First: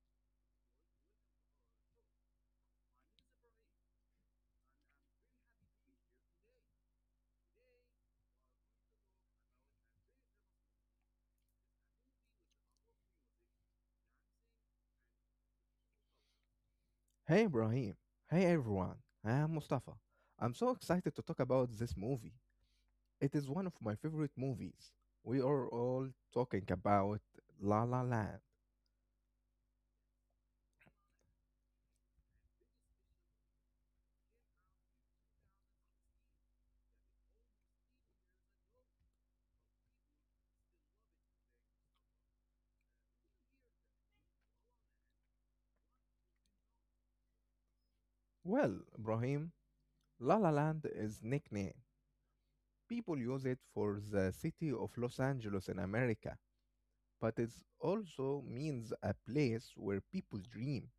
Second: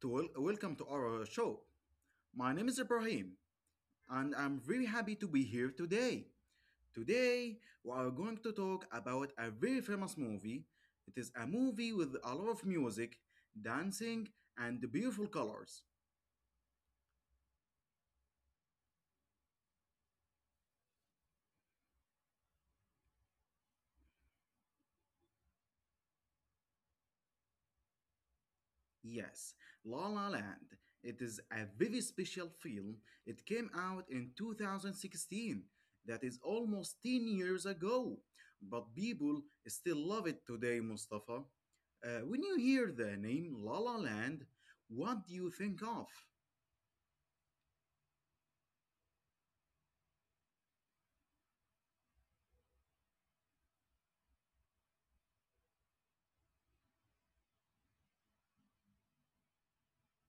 To Welcome to our show. My name is Ibrahim, and I'm very happy to be here today. Today, we are going to talk about a very famous movie. It is a movie with a lot of music, dancing, and beautiful colors. Hey Ibrahim. Hey everyone. I am Mustafa. I'm so excited to talk about this movie. It is one of my favorite movies. We are all talking about La La Land. Yes, La La Land. It is a very special film. It came out in 2016. That is almost 10 years ago. But people still love it today, Mustafa. When you hear the name La La Land, what do you think of? Well, Ibrahim, La La Land is nickname. People use it for the city of Los Angeles in America, but it also means a place where people dream,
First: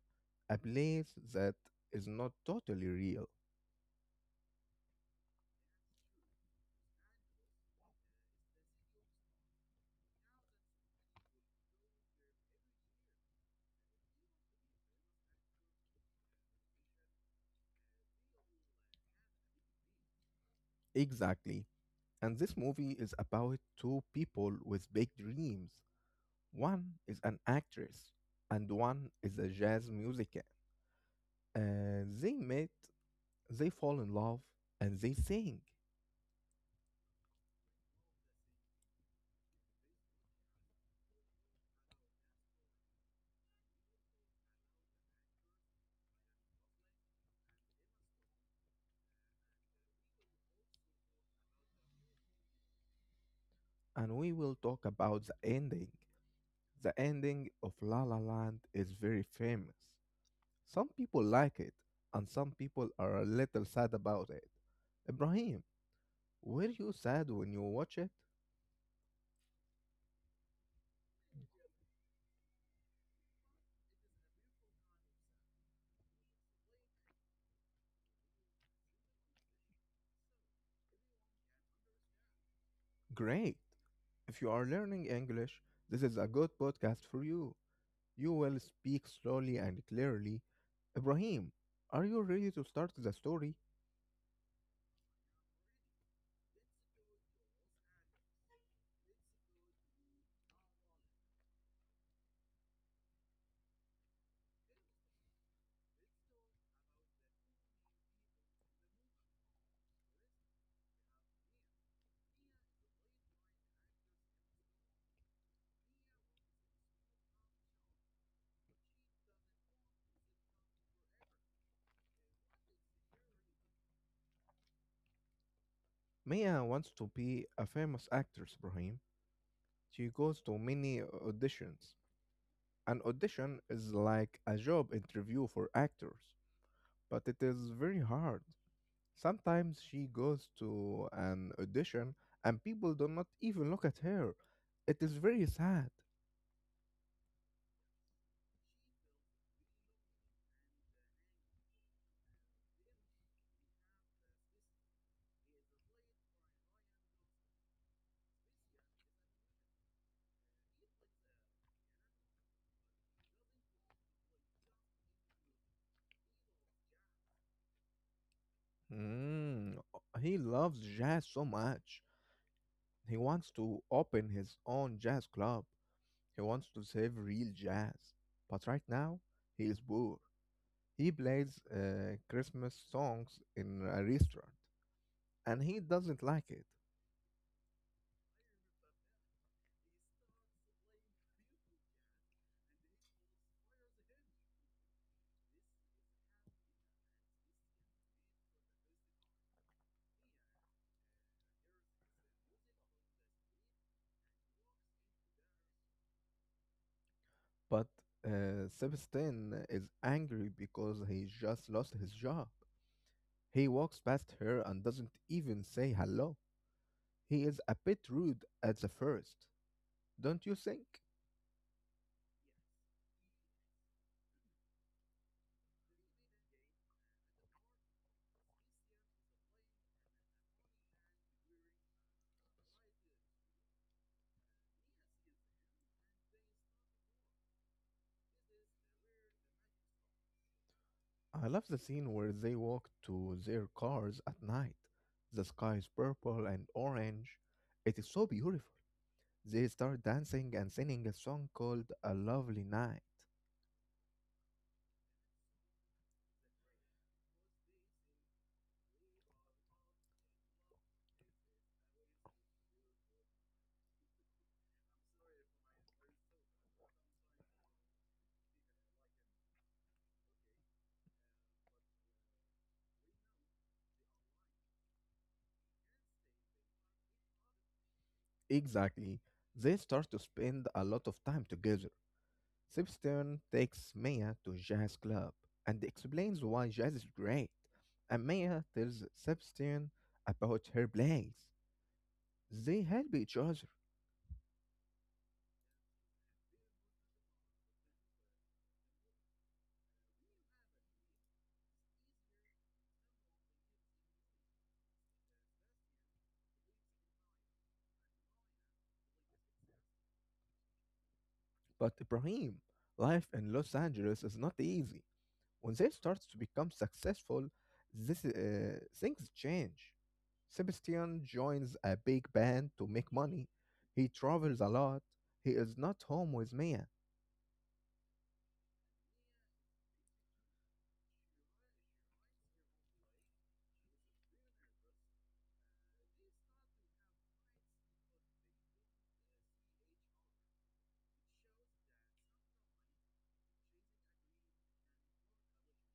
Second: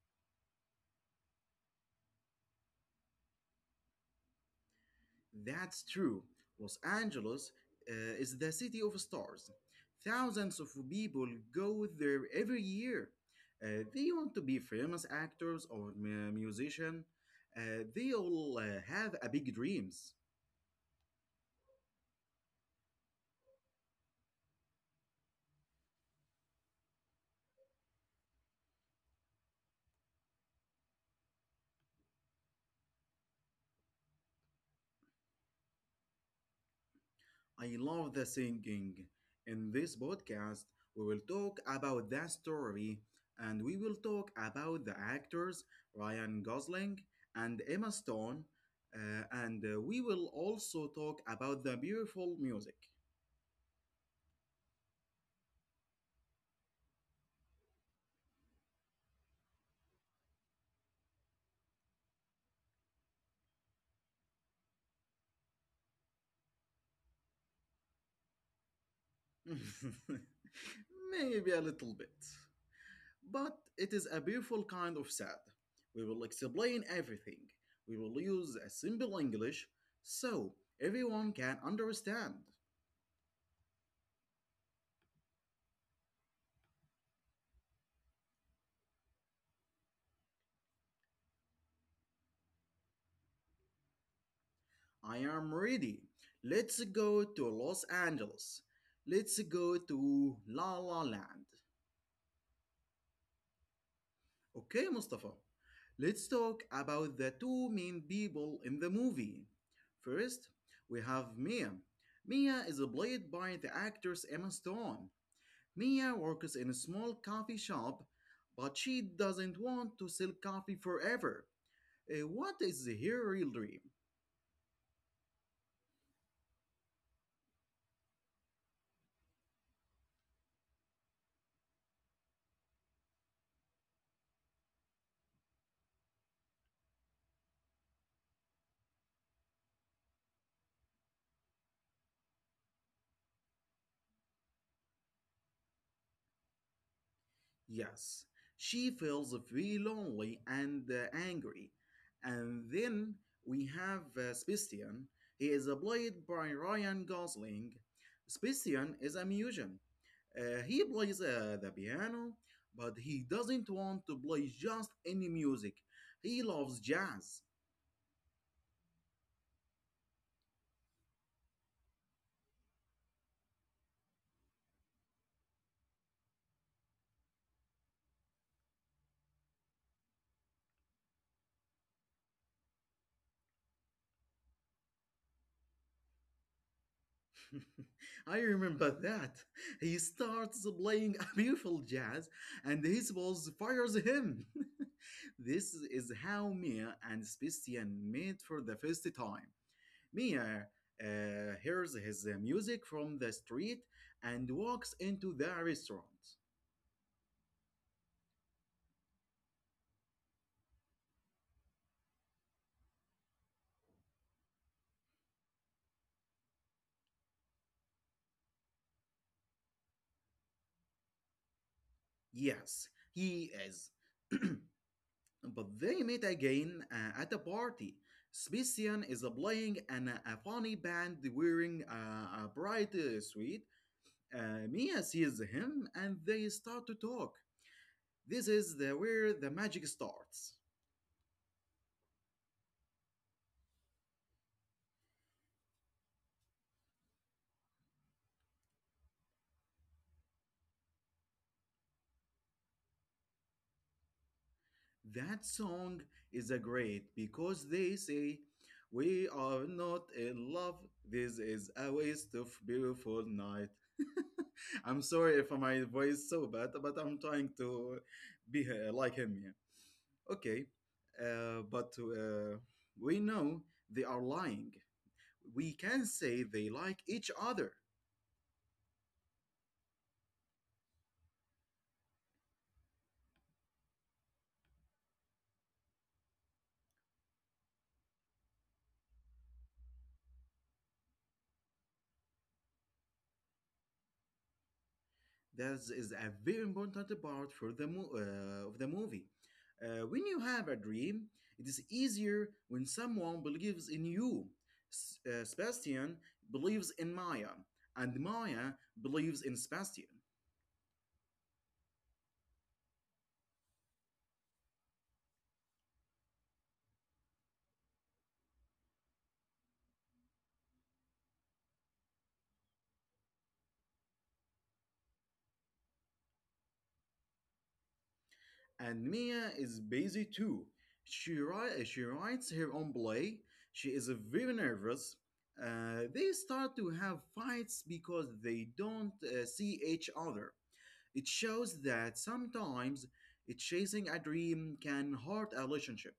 a place that is not totally real. That's true. Los Angeles uh, is the city of stars. Thousands of people go there every year. They want to be famous actors or musician. They all have a big dreams. Exactly. And this movie is about two people with big dreams. One is an actress, and one is a jazz musician. They meet, they fall in love, and they sing. I love the singing. In this podcast, we will talk about the story, and we will talk about the actors Ryan Gosling and Emma Stone, and we will also talk about the beautiful music. And we will talk about the ending. The ending of La La Land is very famous. Some people like it, and some people are a little sad about it. Ibrahim, were you sad when you watch it? Maybe a little bit. But it is a beautiful kind of sad. We will explain everything. We will use a simple English so everyone can understand. Great. If you are learning English, this is a good podcast for you. You will speak slowly and clearly. Ibrahim, are you ready to start the story? I am ready. Let's go to Los Angeles. Let's go to La La Land. Okay, Mustafa. Let's talk about the two main people in the movie. First, we have Mia. Mia is played by the actress Emma Stone. Mia works in a small coffee shop, but she doesn't want to sell coffee forever. What is her real dream? Maya wants to be a famous actress, Ibrahim. She goes to many auditions. An audition is like a job interview for actors, but it is very hard. Sometimes she goes to an audition and people do not even look at her. It is very sad. Yes, she feels very lonely and angry. And then we have Sebastian. He is played by Ryan Gosling. Sebastian is a musician. He plays the piano, but he doesn't want to play just any music. He loves jazz. Mm, he loves jazz so much. He wants to open his own jazz club. He wants to save real jazz, but right now he is poor. He plays Christmas songs in a restaurant, and he doesn't like it. I remember that. He starts playing beautiful jazz and his boss fires him. This is how Mia and Sebastian meet for the first time. Mia uh, hears his music from the street and walks into the restaurant. But Sebastian is angry because he just lost his job. He walks past her and doesn't even say hello. He is a bit rude at the first, don't you think? Yes, he is. But they meet again at a party. Sebastian is playing a funny band wearing a bright suit. Mia sees him and they start to talk. This is where the magic starts. I love the scene where they walk to their cars at night. The sky is purple and orange. It is so beautiful. They start dancing and singing a song called A Lovely Night. That song is a great, because they say, "We are not in love. This is a waste of beautiful night." I'm sorry if my voice is so bad, but I'm trying to be like him here. Okay, but we know they are lying. We can say they like each other. Exactly. They start to spend a lot of time together. Sebastian takes Maya to a jazz club and explains why jazz is great. And Maya tells Sebastian about her plays. They help each other. That is a very important part of the movie. When you have a dream, it is easier when someone believes in you. Sebastian believes in Maya, and Maya believes in Sebastian. But Ibrahim, life in Los Angeles is not easy. When they start to become successful, things change. Sebastian joins a big band to make money. He travels a lot. He is not home with Mia. And Mia is busy too. She writes her own play. She is very nervous. They start to have fights because they don't see each other. It shows that sometimes chasing a dream can hurt a relationship.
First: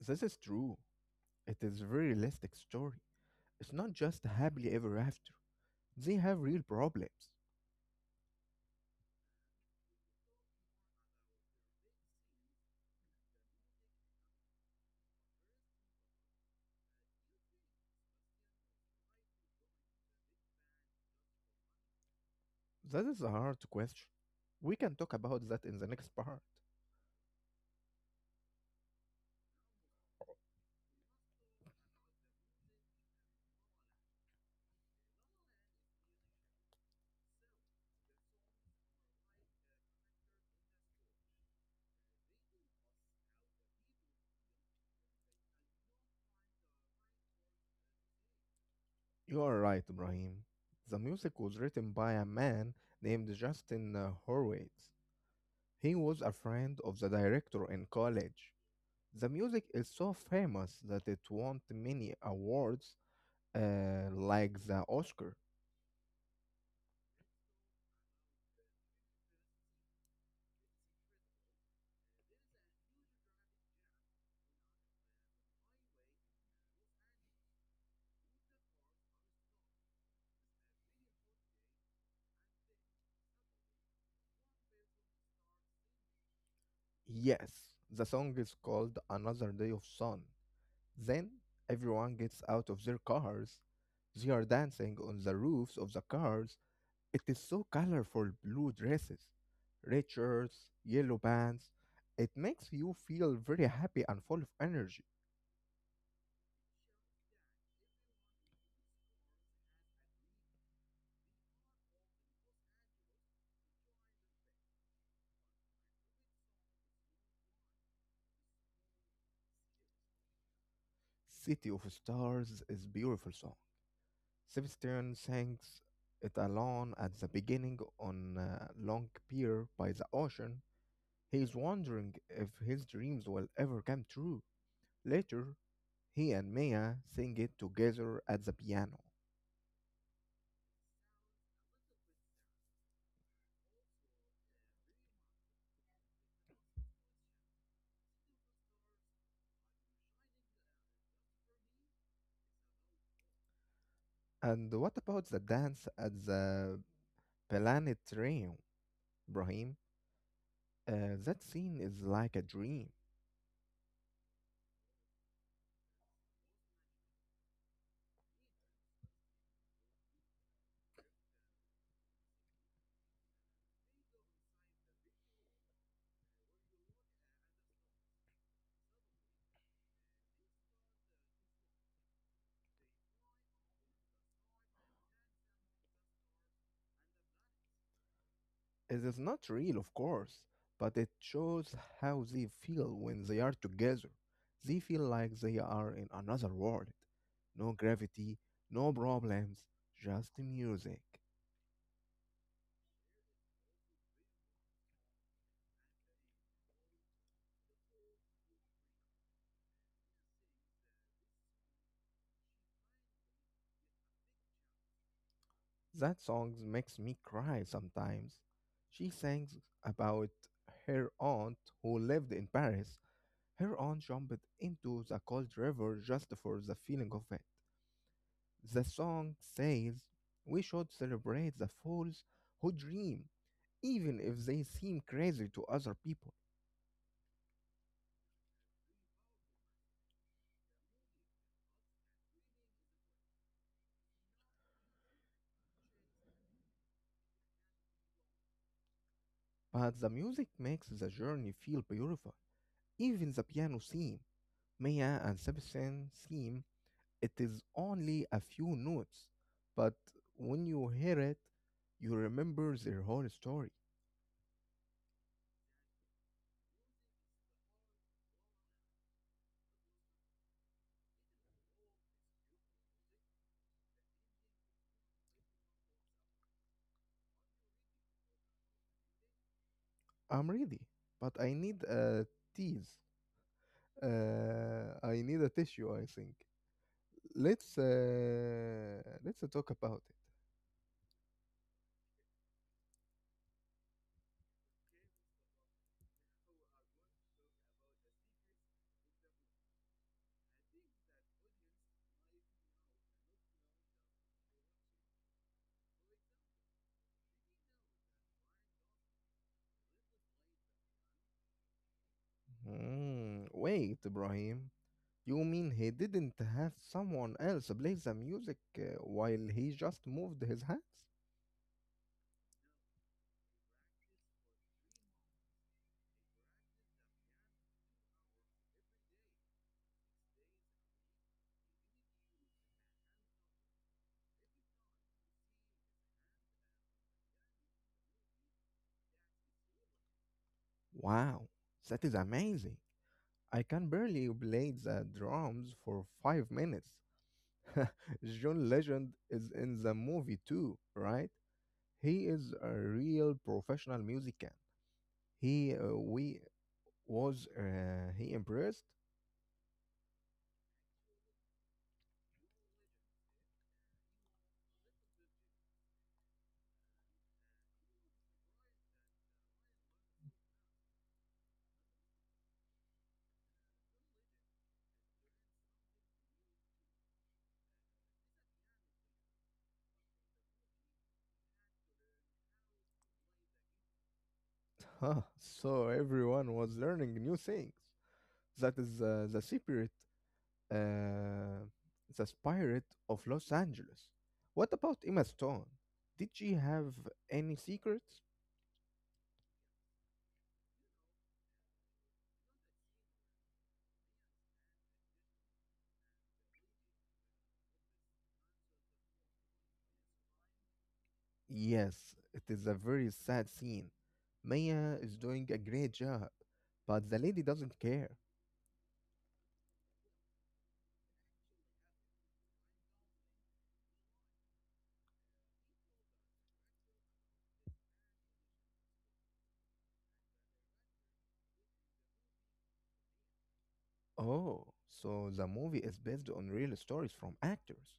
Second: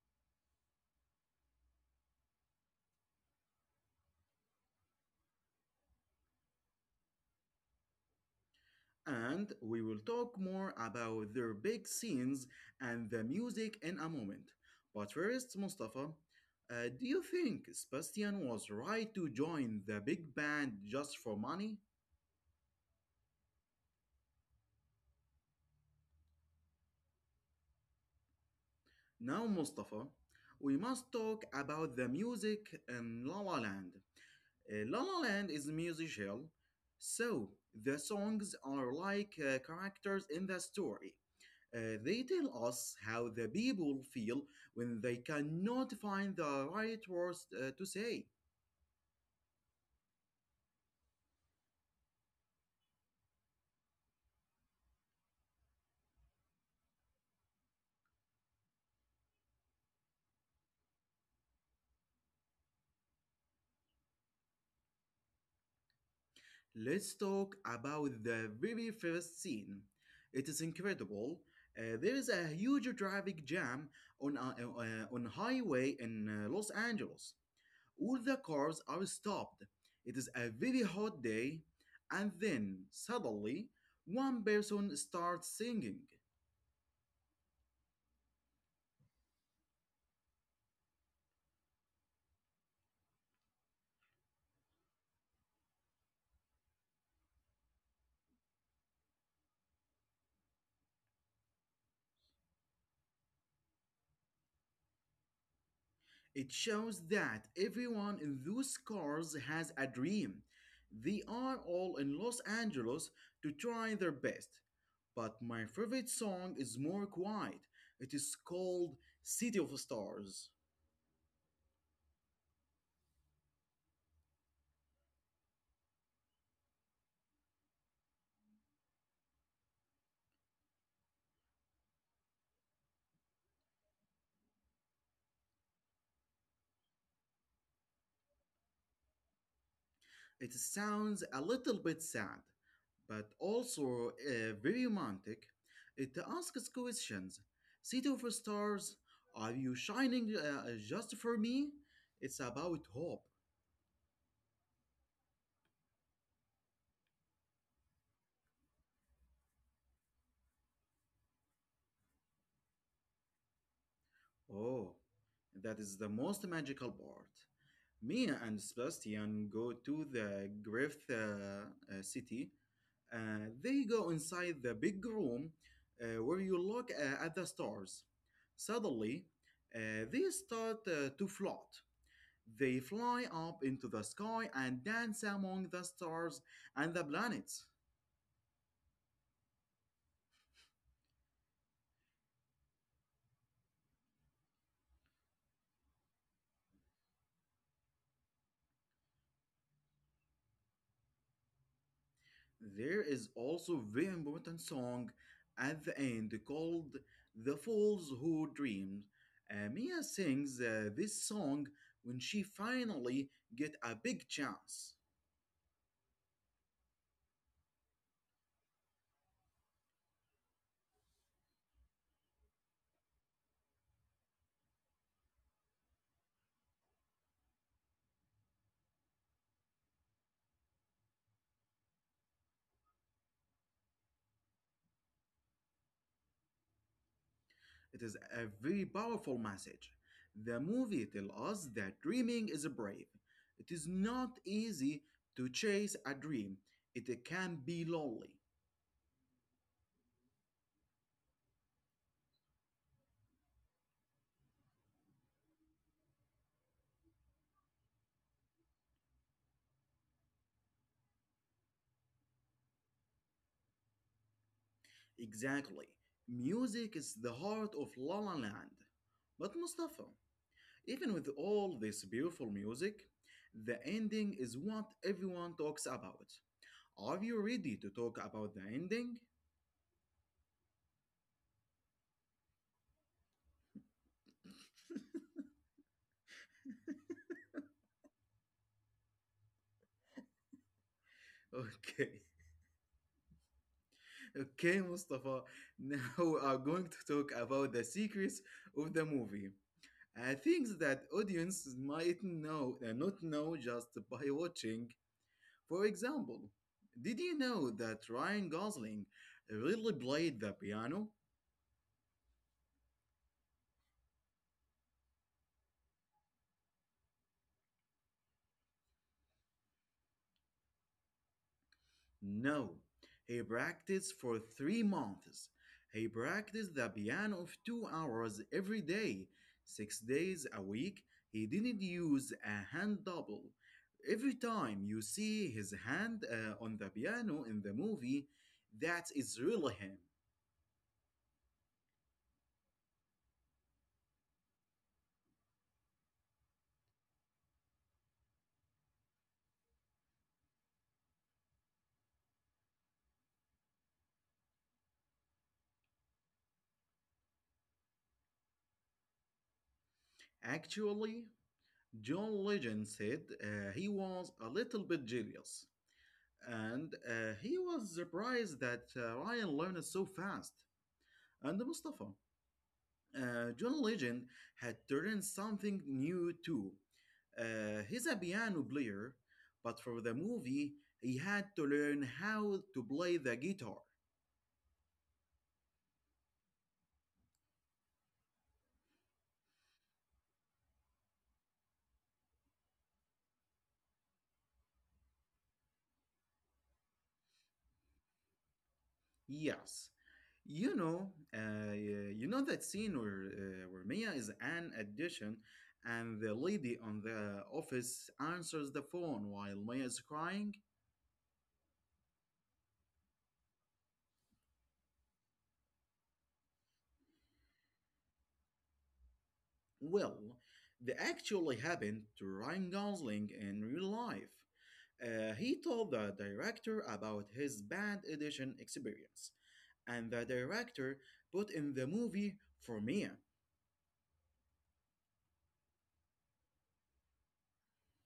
This is true. It is a very realistic story. It's not just happily ever after. They have real problems. And we will talk more about their big scenes and the music in a moment. But first, Mustafa, do you think Sebastian was right to join the big band just for money? That is a hard question. We can talk about that in the next part. Now, Mustafa, we must talk about the music in La La Land. La La Land is musical, so the songs are like characters in the story. They tell us how the people feel when they cannot find the right words to say. You are right, Ibrahim. The music was written by a man named Justin Horwitz. He was a friend of the director in college. The music is so famous that it won many awards, like the Oscar. Let's talk about the very first scene. It is incredible. There is a huge traffic jam on uh, on highway in Los Angeles. All the cars are stopped. It is a very hot day, and then suddenly one person starts singing. Yes, the song is called Another Day of Sun. Then everyone gets out of their cars. They are dancing on the roofs of the cars. It is so colorful blue dresses, red shirts, yellow bands. It makes you feel very happy and full of energy. It shows that everyone in those cars has a dream. They are all in Los Angeles to try their best. But my favorite song is more quiet. It is called City of Stars. City of Stars is beautiful song. Sebastian sings it alone at the beginning on a long pier by the ocean. He is wondering if his dreams will ever come true. Later, he and Mia sing it together at the piano. It sounds a little bit sad, but also very romantic. It asks questions. City of Stars, are you shining just for me? It's about hope. And what about the dance at the Planet Rain, Brahim? That scene is like a dream. Oh, that is the most magical part. Me and Sebastian go to the Griffith city. They go inside the big room where you look at the stars. Suddenly, they start to float. They fly up into the sky and dance among the stars and the planets. It is not real, of course, but it shows how they feel when they are together. They feel like they are in another world. No gravity, no problems, just music. There is also a very important song at the end called "The Fools Who Dream." Mia sings this song when she finally get a big chance. That song makes me cry sometimes. She sings about her aunt who lived in Paris. Her aunt jumped into the cold river just for the feeling of it. The song says we should celebrate the fools who dream, even if they seem crazy to other people. It is a very powerful message. The movie tells us that dreaming is brave. It is not easy to chase a dream, it can be lonely. But the music makes the journey feel beautiful. Even the piano theme, Maya and Sebastian theme, it is only a few notes, but when you hear it, you remember their whole story. Exactly. Music is the heart of La La Land. But Mustafa, even with all this beautiful music, the ending is what everyone talks about. Are you ready to talk about the ending? I'm ready, but I need a tease. I need a tissue, I think. Let's talk about it. Okay. Okay, Mustafa, now we are going to talk about the secrets of the movie. Things that audiences might know not know just by watching. For example, did you know that Ryan Gosling really played the piano? Wait, Ibrahim. You mean he didn't have someone else play the music while he just moved his hands? No, he practiced for 3 months. He practiced the piano of 2 hours every day, 6 days a week. He didn't use a hand double. Every time you see his hand on the piano in the movie, that is really him. Wow, that is amazing. I can barely play the drums for 5 minutes. John Legend is in the movie too, right? He is a real professional musician. He we Was he impressed? Actually, John Legend said he was a little bit jealous, and he was surprised that Ryan learned so fast. And Mustafa, John Legend had turned something new too. He's a piano player, but for the movie, he had to learn how to play the guitar. Huh, so everyone was learning new things. That is the secret, uh, the spirit of Los Angeles. What about Emma Stone? Did she have any secrets? Yes, you know that scene where where Mia is an addition, and the lady on the office answers the phone while Mia is crying. Yes, it is a very sad scene. Maya is doing a great job, but the lady doesn't care. Well, that actually happened to Ryan Gosling in real life. He told the director about his bad audition experience, and the director put in the movie for me. Oh, so the movie is based on real stories from actors.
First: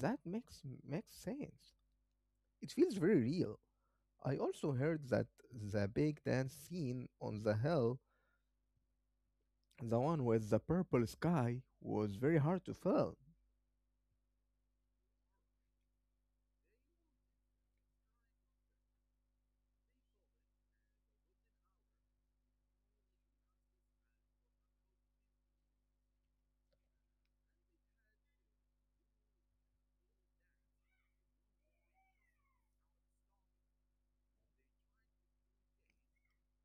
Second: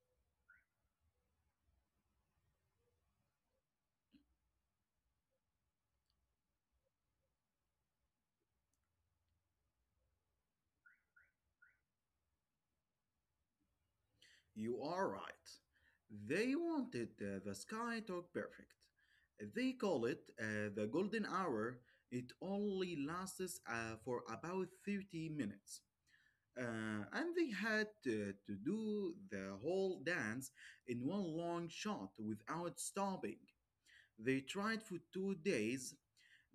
That makes sense. It feels very real. I also heard that the big dance scene on the hill, the one with the purple sky, was very hard to film. You are right. They wanted the sky to look perfect. They call it the golden hour. It only lasts for about 30 minutes. And they had to do the whole dance in one long shot without stopping. They tried for 2 days.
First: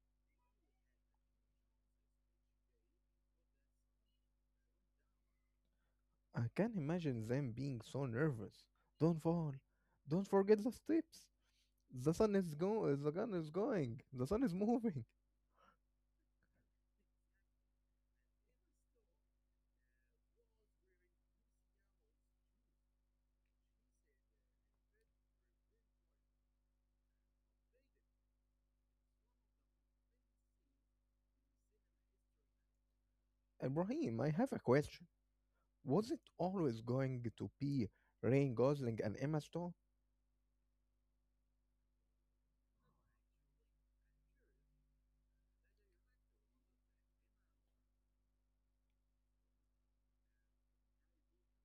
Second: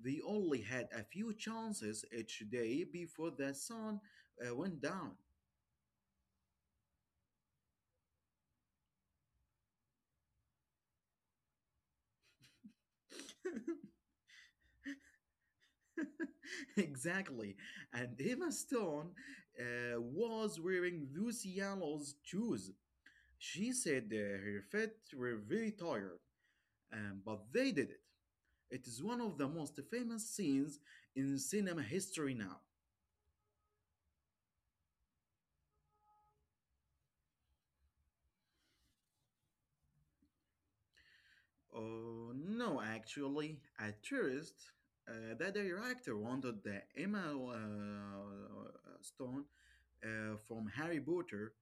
They only had a few chances each day before the sun went down. I can't imagine them being so nervous. Don't fall. Don't forget the steps. The sun is going. The gun is going. The sun is moving. Exactly. And Emma Stone was wearing those yellows shoes. She said her feet were very tired, but they did it. It is one of the most famous scenes in cinema history now. Ibrahim, I have a question. Was it always going to be Ryan Gosling and Emma Stone? Oh, no, actually, at first, the director wanted the Emma uh, Stone from Harry Potter,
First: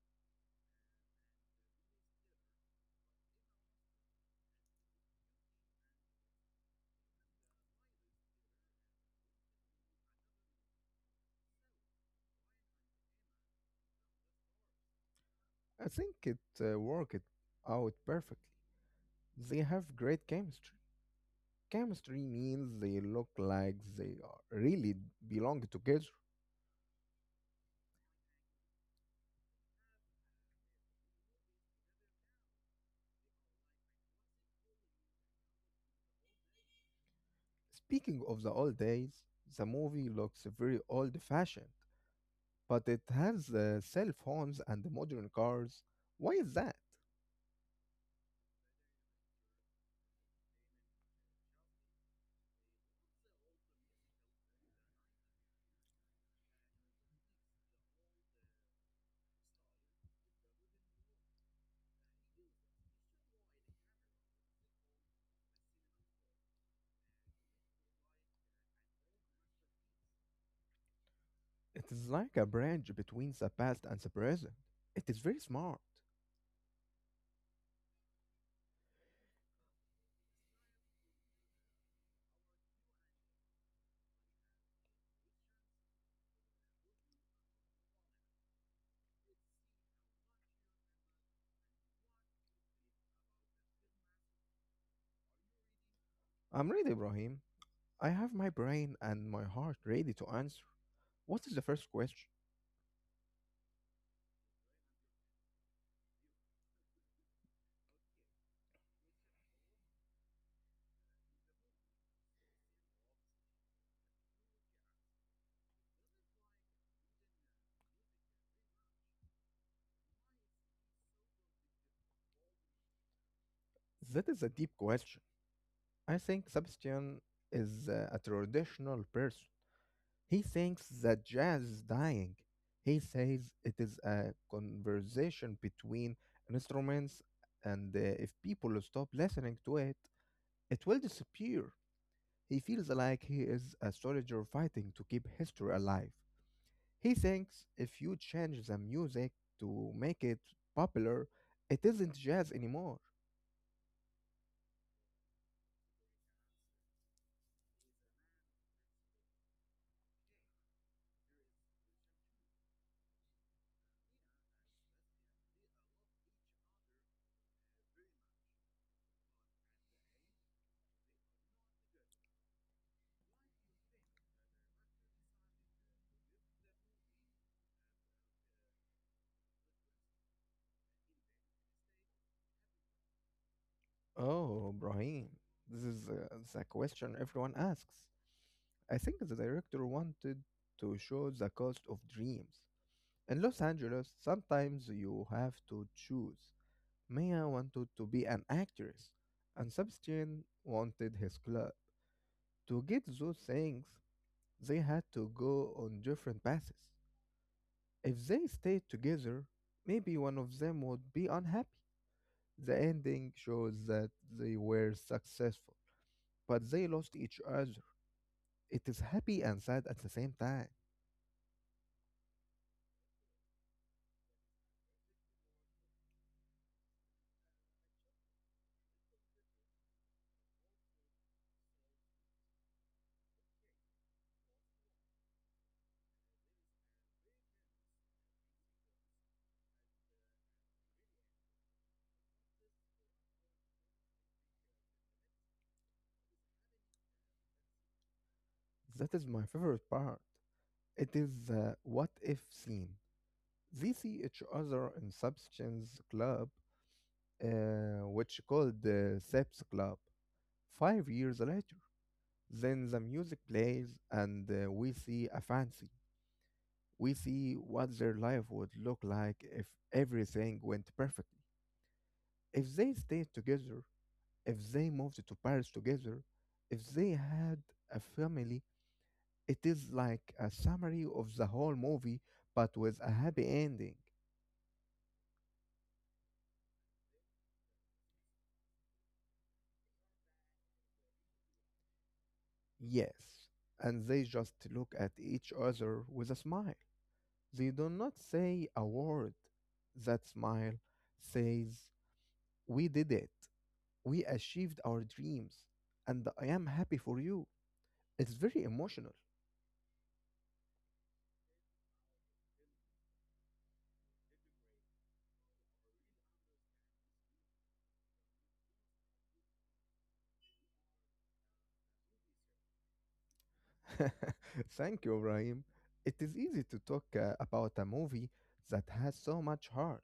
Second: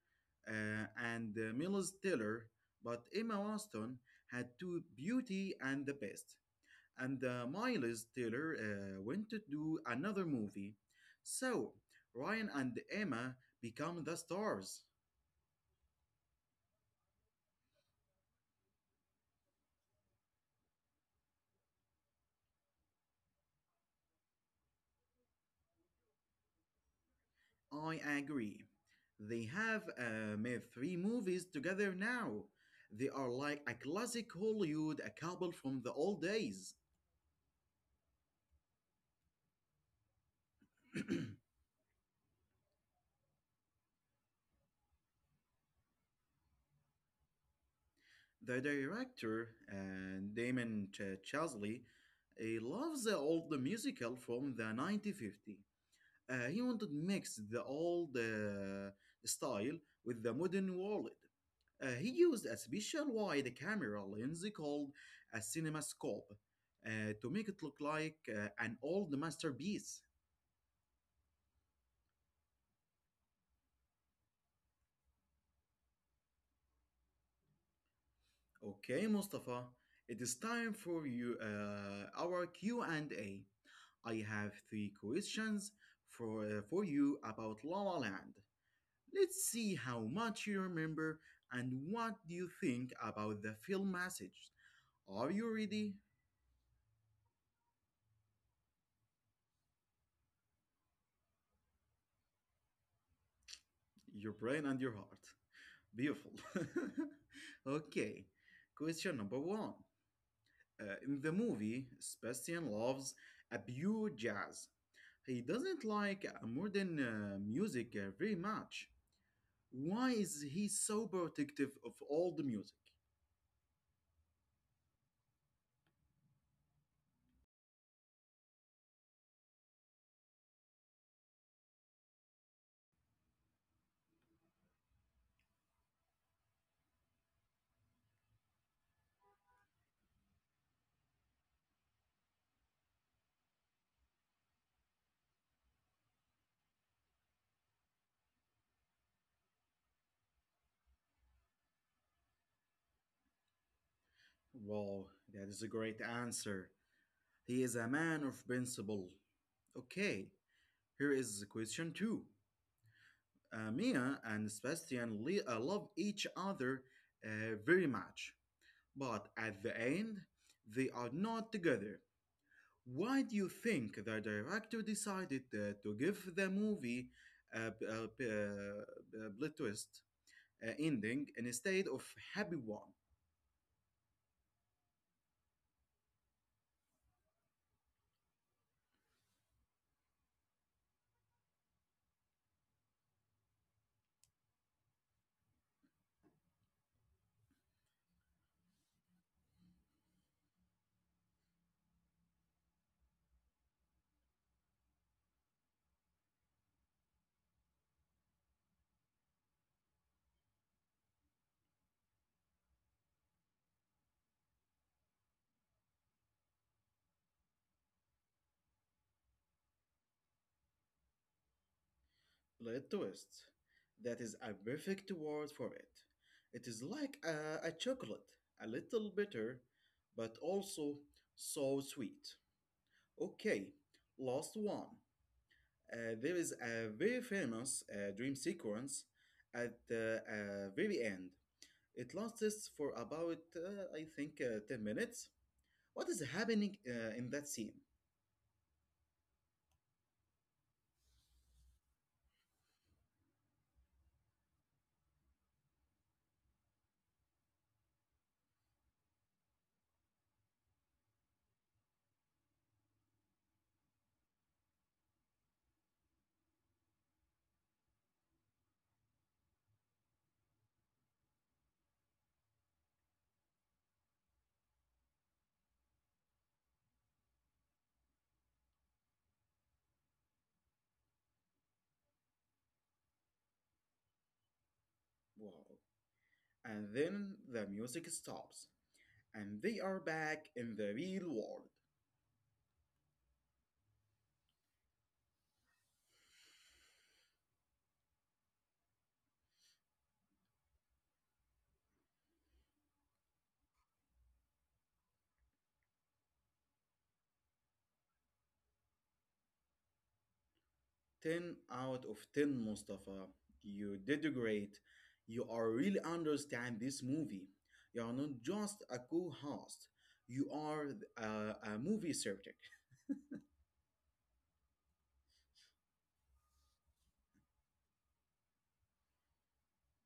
uh, and Miles Teller, but Emma Watson had to Beauty and the Beast. And Miles Teller went to do another movie. So Ryan and Emma become the stars. I think it worked out perfectly. They have great chemistry. Chemistry means they look like really belong together. I agree. They have made three movies together now. They are like a classic Hollywood a couple from the old days. Speaking of the old days, the movie looks very old fashioned, but it has cell phones and modern cars. Why is that? The director, Damon Chazelle, he loves the old musical from the 1950. He wanted to mix the old style with the modern world. He used a special wide camera lens called a cinemascope to make it look like an old masterpiece. It is like a bridge between the past and the present. It is very smart. Okay, Mustafa, it is time for you our Q and A. I have three questions for you about La La Land. Let's see how much you remember and what do you think about the film message. Are you ready? I'm ready, Ibrahim. I have my brain and my heart ready to answer. What is the first question? Your brain and your heart. Beautiful. Okay. Question number one. In the movie, Sebastian loves a pure jazz. He doesn't like modern music very much. Why is he so protective of all the music? That is a deep question. I think Sebastian is a traditional person. He thinks that jazz is dying. He says it is a conversation between instruments, and if people stop listening to it, it will disappear. He feels like he is a soldier fighting to keep history alive. He thinks if you change the music to make it popular, it isn't jazz anymore. Wow, that is a great answer. He is a man of principle. Okay, here is question two. Mia and Sebastian love each other very much, but at the end, they are not together. Why do you think the director decided to give the movie a, a, a twist ending instead of happy one? Oh, Brahim, this is the question everyone asks. I think the director wanted to show the cost of dreams. In Los Angeles, sometimes you have to choose. Mia wanted to be an actress, and Sebastian wanted his club. To get those things, they had to go on different paths. If they stayed together, maybe one of them would be unhappy. The ending shows that they were successful, but they lost each other. It is happy and sad at the same time. Plot twist. That is a perfect word for it. It is like a chocolate, a little bitter, but also so sweet. Okay, last one. There is a very famous dream sequence at the very end. It lasts for about, I think, 10 minutes. What is happening in that scene? That is my favorite part. It is the what if scene. They see each other in Substance Club, which called the Seps Club, 5 years later. Then the music plays, and we see a fancy. We see what their life would look like if everything went perfectly. If they stayed together, if they moved to Paris together, if they had a family, it is like a summary of the whole movie, but with a happy ending. Wow. And then the music stops, and they are back in the real world. Yes, and they just look at each other with a smile. They do not say a word. That smile says, we did it. We achieved our dreams. And I am happy for you. It's very emotional. 10 out of 10, Mustafa. You did great. You are really understand this movie. You are not just a co-host. You are a movie subject. Thank you, Ibrahim. It is easy to talk about a movie that has so much heart.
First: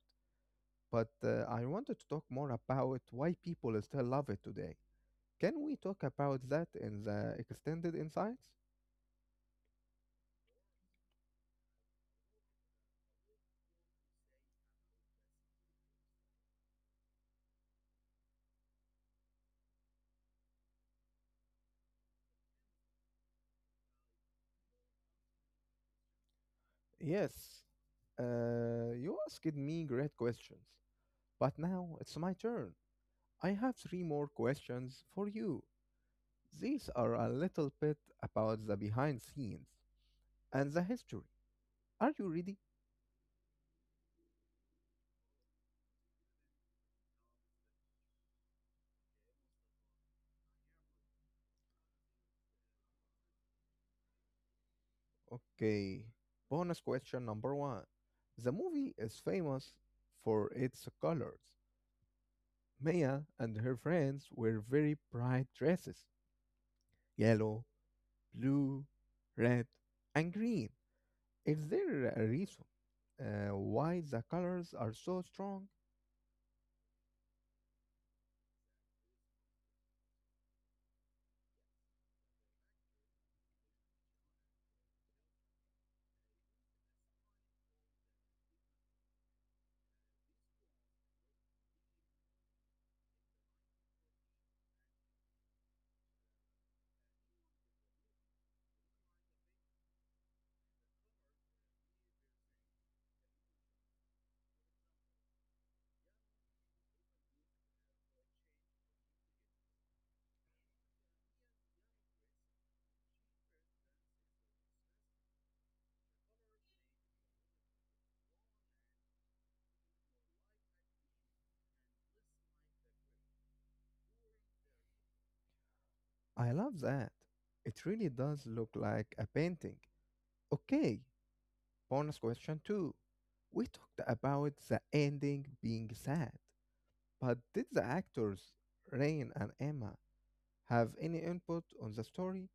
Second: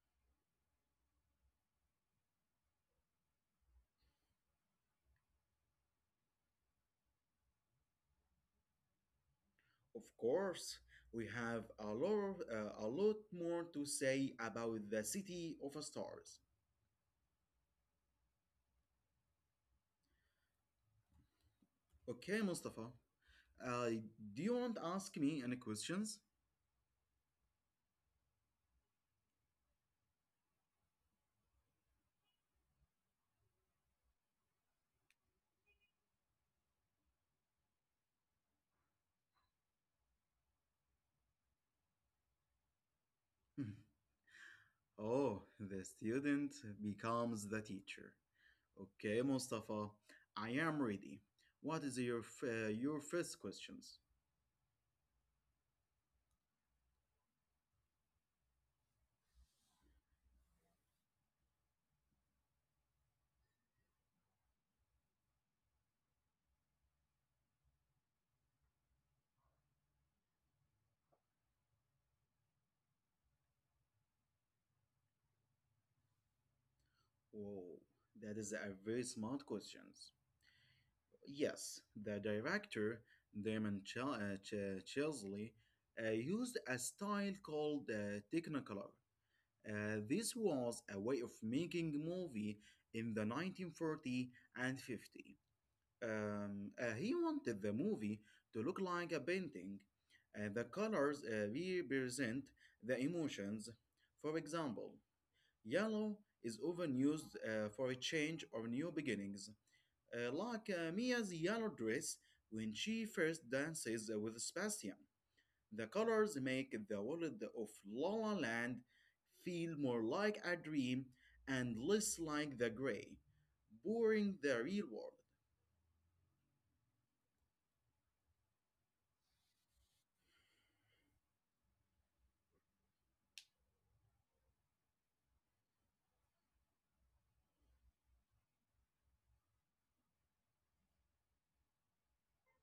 But I wanted to talk more about why people still love it today. Can we talk about that in the extended insights? Of course, we have a lot more to say about the City of Stars. Okay, Mustafa. Uh, do you want to ask me any questions? Yes, you asked me great questions, but now it's my turn. I have three more questions for you. These are a little bit about the behind scenes and the history. Are you ready? Oh, the student becomes the teacher. Okay, Mustafa, I am ready. What is your your first questions? Okay, bonus question number one. The movie is famous for its colors. Maya and her friends wear very bright dresses, yellow, blue, red, and green. Is there a reason why the colors are so strong? Whoa, that is a very smart questions. Yes, the director Damon Chesley used a style called Technicolor. This was a way of making movie in the 1940 and 50. He wanted the movie to look like a painting, and the colors represent the emotions. For example, yellow is often used for a change or new beginnings, like Mia's yellow dress when she first dances with Sebastian. The colors make the world of La La Land feel more like a dream and less like the gray, boring the real world. I love that. It really does look like a painting. Okay, bonus question two. We talked about the ending being sad, but did the actors Rain and Emma have any input on the story?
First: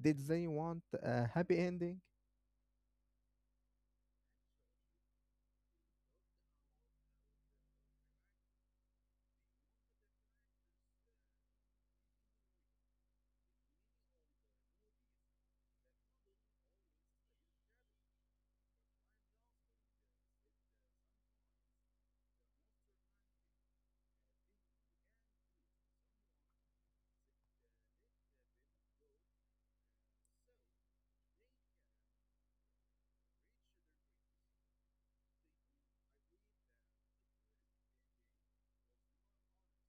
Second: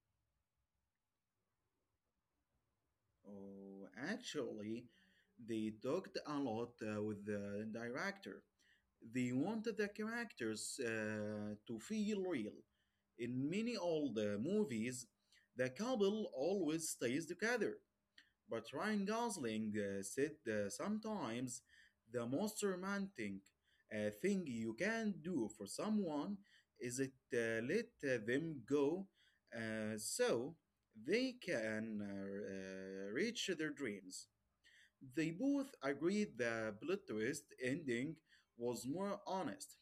Did they want a happy ending? Oh, actually, they talked a lot with the director. They wanted the characters to feel real. In many old movies, the couple always stays together. But Ryan Gosling said sometimes the most romantic thing you can do for someone is it let them go so they can reach their dreams. They both agreed the plot twist ending was more honest.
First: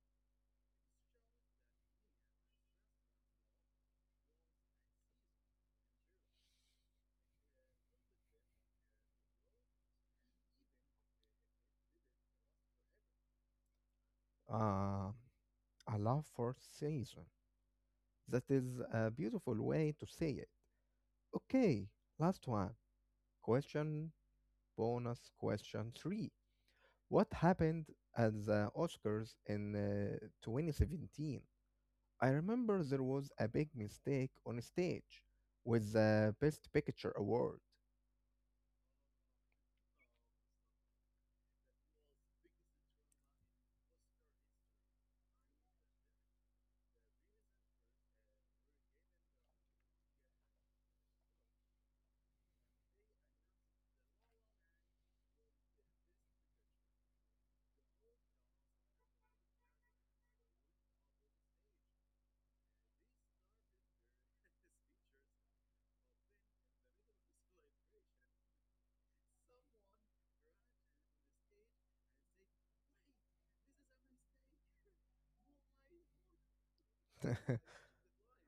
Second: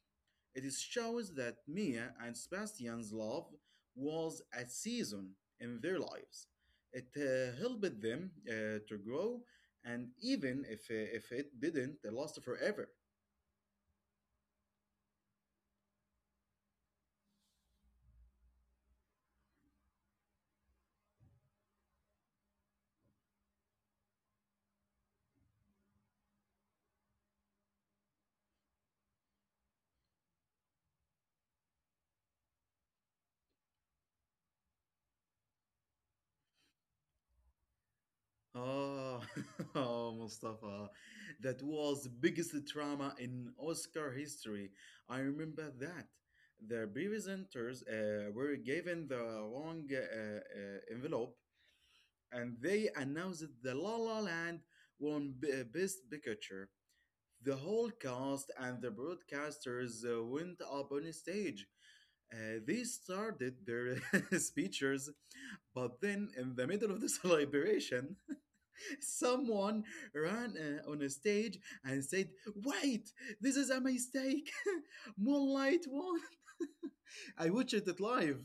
It shows that Mia and Sebastian's love was a season in their lives. It helped them to grow, and even if it didn't last forever. Uh, I love fourth season. That is a beautiful way to say it. Okay, last one. Question bonus question three. What happened at the Oscars in 2017? I remember there was a big mistake on stage with the Best Picture award. Oh, oh, Mustafa, that was biggest drama in Oscar history. I remember that. The presenters were given the wrong envelope, and they announced the La La Land won Best Picture. The whole cast and the broadcasters went up on stage. They started their speeches, but then in the middle of the celebration, someone ran on a stage and said, "Wait, this is a mistake. Moonlight won." I watched it live.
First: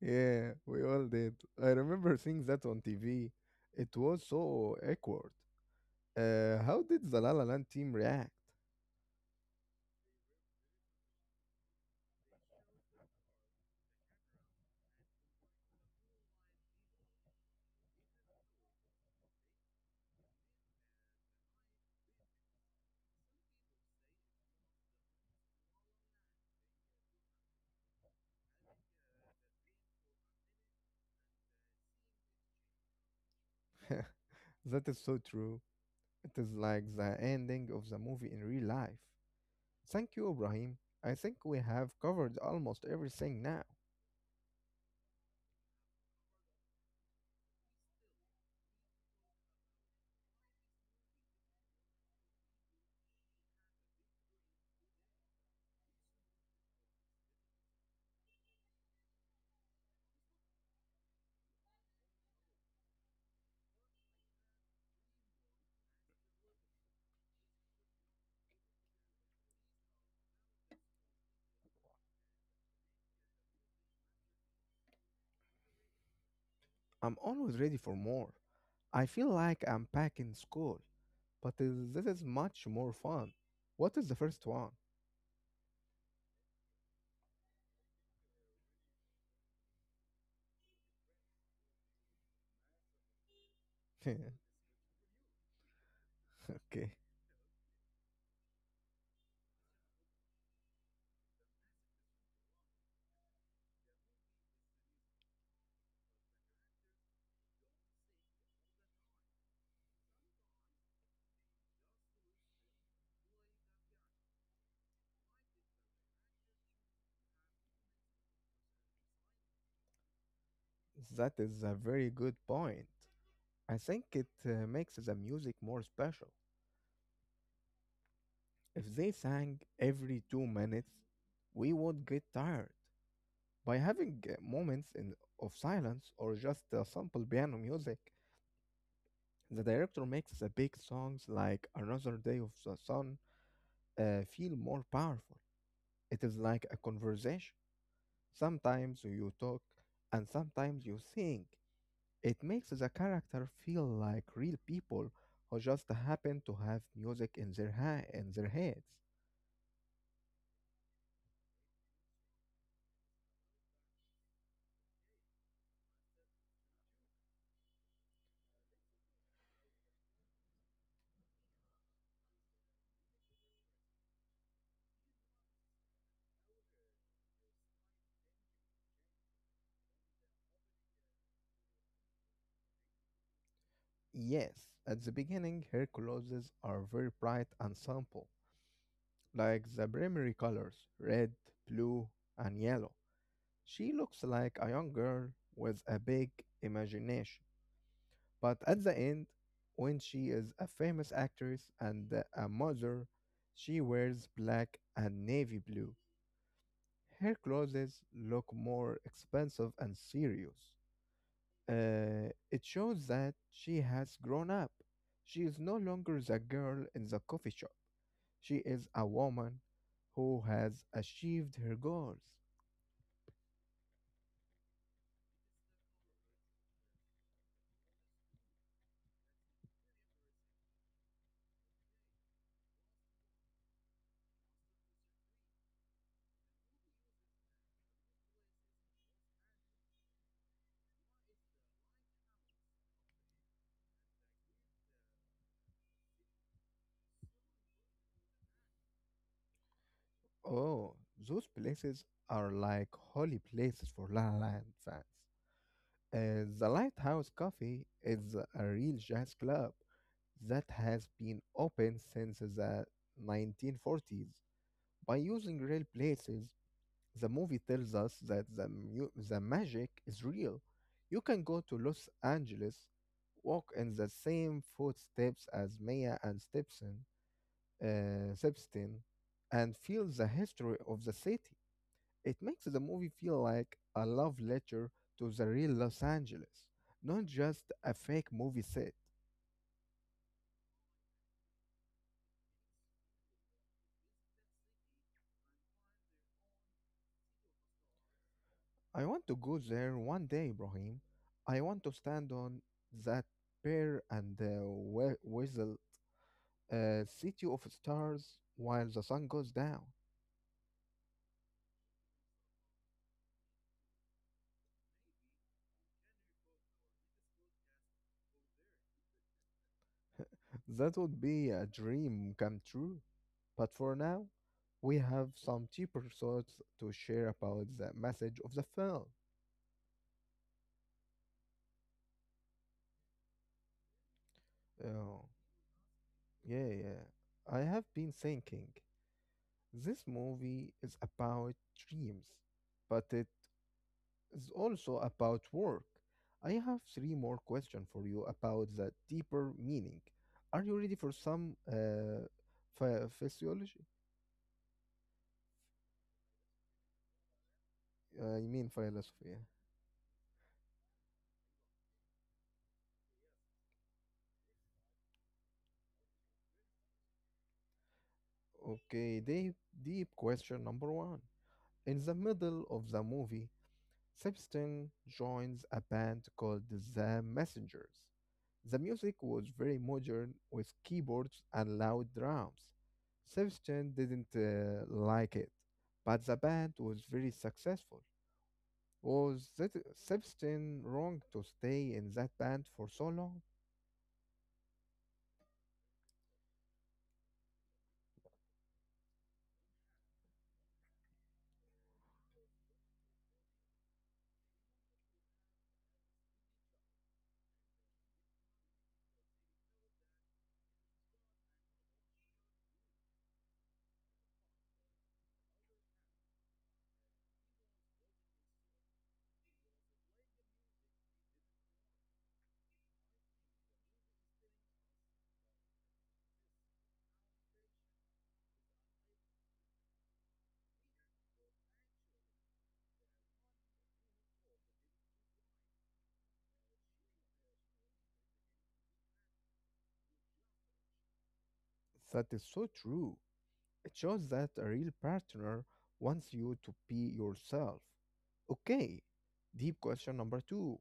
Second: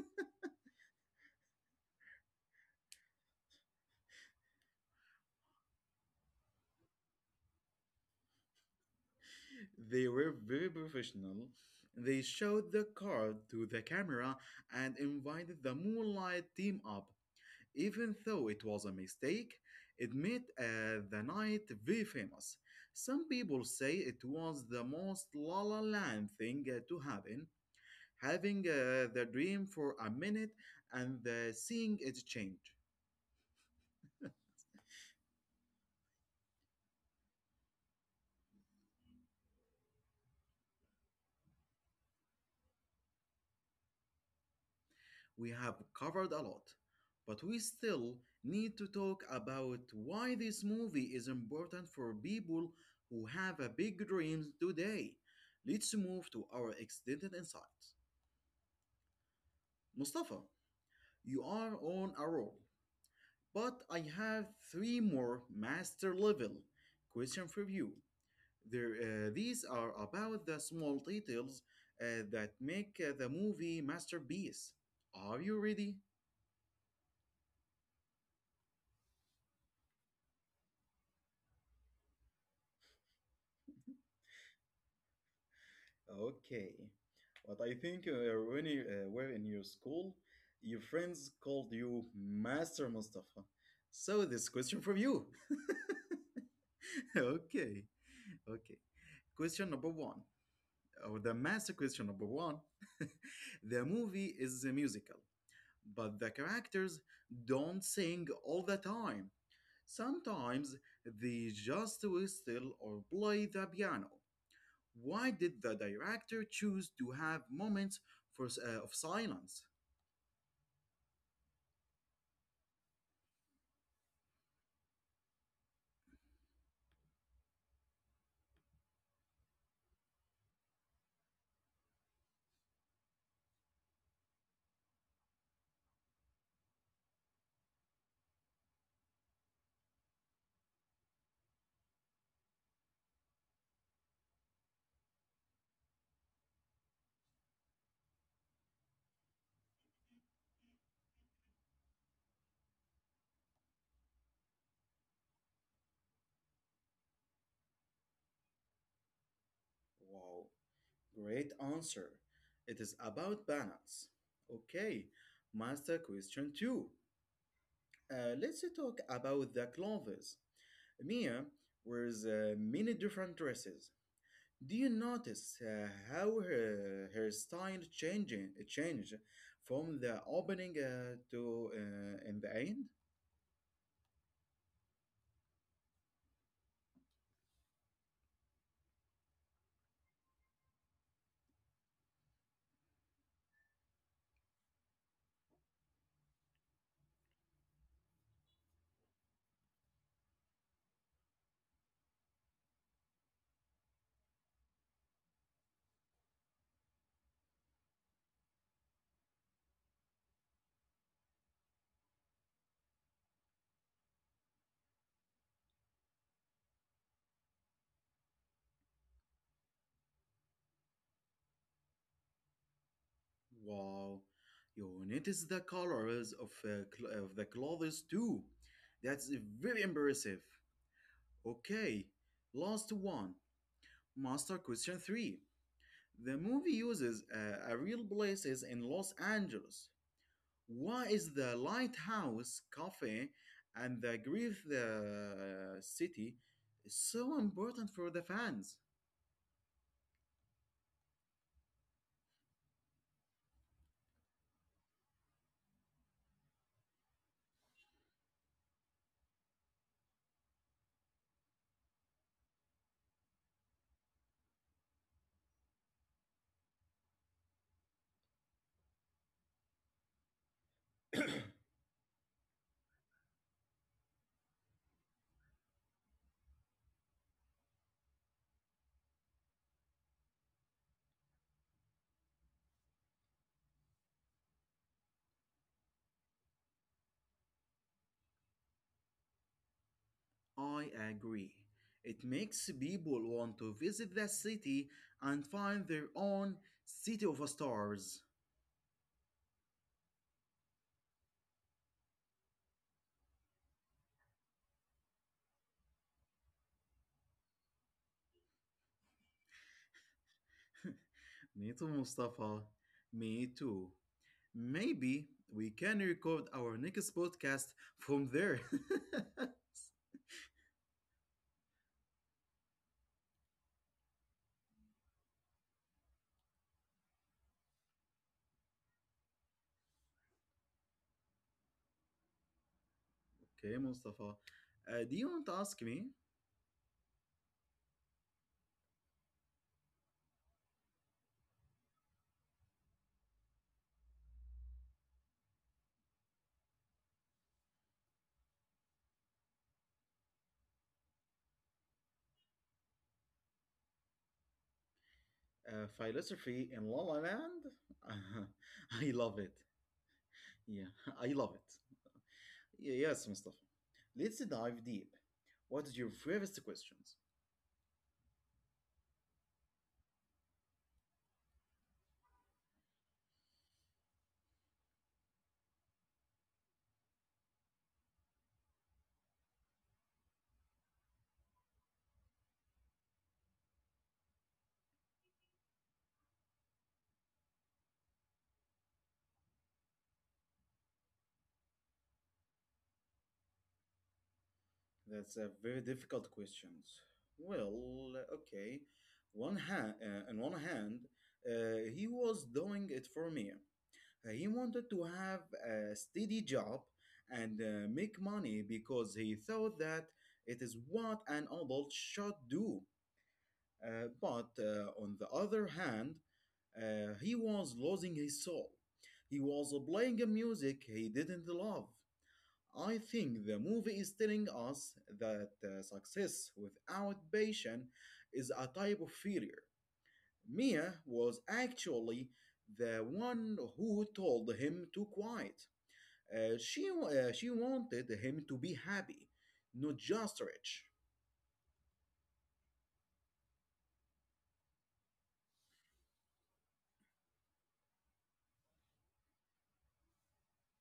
Yeah, we all did. I remember seeing that on TV. It was so awkward. How did the La La Land team react? They were very professional. They showed the card to the camera and invited the Moonlight team up. Even though it was a mistake, it made the night very famous. Some people say it was the most La La Land thing to happen, having the dream for a minute and seeing it change. That is so true. It is like the ending of the movie in real life. Thank you, Ibrahim. I think we have covered almost everything now. We have covered a lot, but we still need to talk about why this movie is important for people who have a big dreams today. Let's move to our extended insights. Mustafa, you are on a roll, but I have three more master level questions for you. These are about the small details that make the movie masterpiece. Are you ready? I'm always ready for more. I feel like I'm back in school, but this is much more fun. What is the first one? Okay. But I think when you were in your school, your friends called you Master Mustafa. Okay, So this question from you. Okay. Okay. Question number one, or the master question number one. The movie is a musical, but the characters don't sing all the time. Sometimes they just whistle or play the piano. Why did the director choose to have moments of silence? that is a very good point. I think it makes the music more special. If they sang every 2 minutes, we would get tired. By having of silence or just simple piano music, the director makes the big songs like Another Day of the Sun feel more powerful. It is like a conversation. Sometimes you talk and sometimes you think. It makes the character feel like real people who just happen to have music in in their heads. Wow, great answer. It is about balance. Okay, master question two. Let's talk about the clothes. Mia wears many different dresses. Do you notice how her style changing changed from the opening to in the end? Yes, at the beginning her clothes are very bright and simple, like the primary colors, red, blue, and yellow. She looks like a young girl with a big imagination. But at the end, when she is a famous actress and a mother, she wears black and navy blue. Her clothes look more expensive and serious. It shows that she has grown up. She is no longer the girl in the coffee shop. She is a woman who has achieved her goals. Wow, you notice the colors of, the clothes too. That's very impressive. Okay, last one. Master question 3. The movie uses a real places in Los Angeles. Why is the Lighthouse Cafe and the Grief the City so important for the fans? Oh, those places are like holy places for La La Land fans. The Lighthouse Coffee is a real jazz club that has been open since the 1940s. By using real places, the movie tells us that the magic is real. You can go to Los Angeles, walk in the same footsteps as Maya and Stepson, Stepstein, and feel the history of the city. It makes the movie feel like a love letter to the real Los Angeles, not just a fake movie set. I agree. It makes people want to visit the city and find their own city of stars. I want to go there one day, Ibrahim. I want to stand on that pear and whistle a city of stars while the sun goes down. Me too, Mustafa. Me too. Maybe we can record our next podcast from there. That would be a dream come true. But for now, we have some deeper thoughts to share about the message of the film. Okay, Mustafa. Do Oh, you want to ask me yeah, yeah. I have been thinking. This movie is about dreams, but it's is also about work. I have 3 more questions for you about the deeper meaning. Are you ready for some physiology? Philosophy in La La Land? I mean I philosophy. love Yeah? it. Yeah, I love it. Yes, Mustafa. Let's dive deep. What is your first questions? Okay, deep question number one. In the middle of the movie, Sebastian joins a band called the Messengers. The music was very modern with keyboards and loud drums. Sebastian didn't like it, but the band was very successful. Was that Sebastian wrong to stay in that band for so long? That's a very difficult questions. Well, okay. On one hand, he was doing it for me. He wanted to have a steady job and make money because he thought that it is what an adult should do. But on the other hand, he was losing his soul. He was playing a music he didn't love. I think the movie is telling us that success without passion is a type of failure. Mia was actually the one who told him to quiet. She wanted him to be happy, not just rich. That is so true. It shows that a real partner wants you to be yourself. Okay, deep question number two.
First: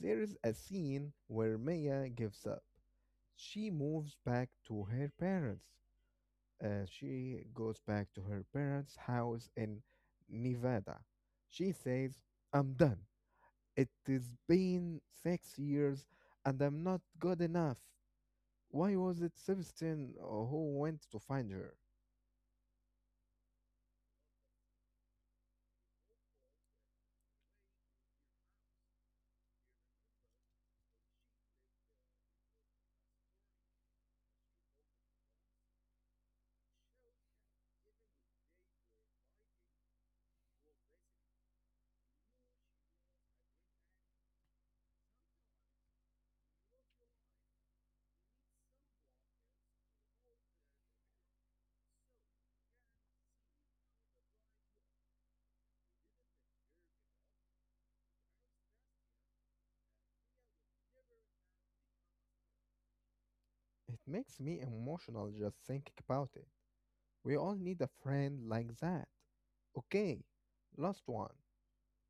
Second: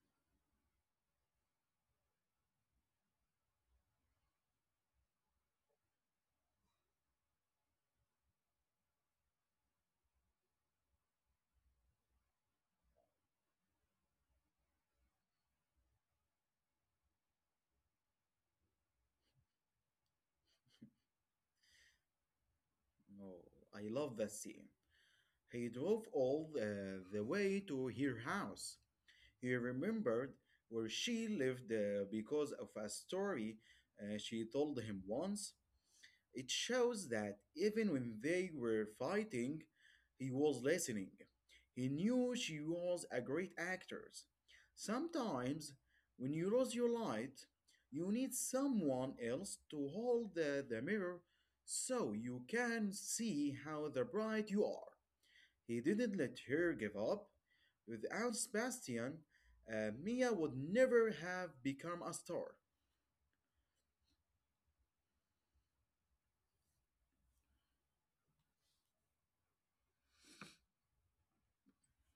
There is a scene where Maya gives up. She moves back to her parents. She goes back to her parents' house in Nevada. She says, I'm done. It has been 6 years and I'm not good enough. Why was it Sebastian who went to find her? Oh, I love that scene. He drove all the way to her house. He remembered where she lived because of a story she told him once. It shows that even when they were fighting, he was listening. He knew she was a great actress. Sometimes, when you lose your light, you need someone else to hold the mirror so you can see how the bright you are. He didn't let her give up. Without Sebastian, Mia would never have become a star. It makes me emotional just thinking about it. We all need a friend like that. Okay, last one.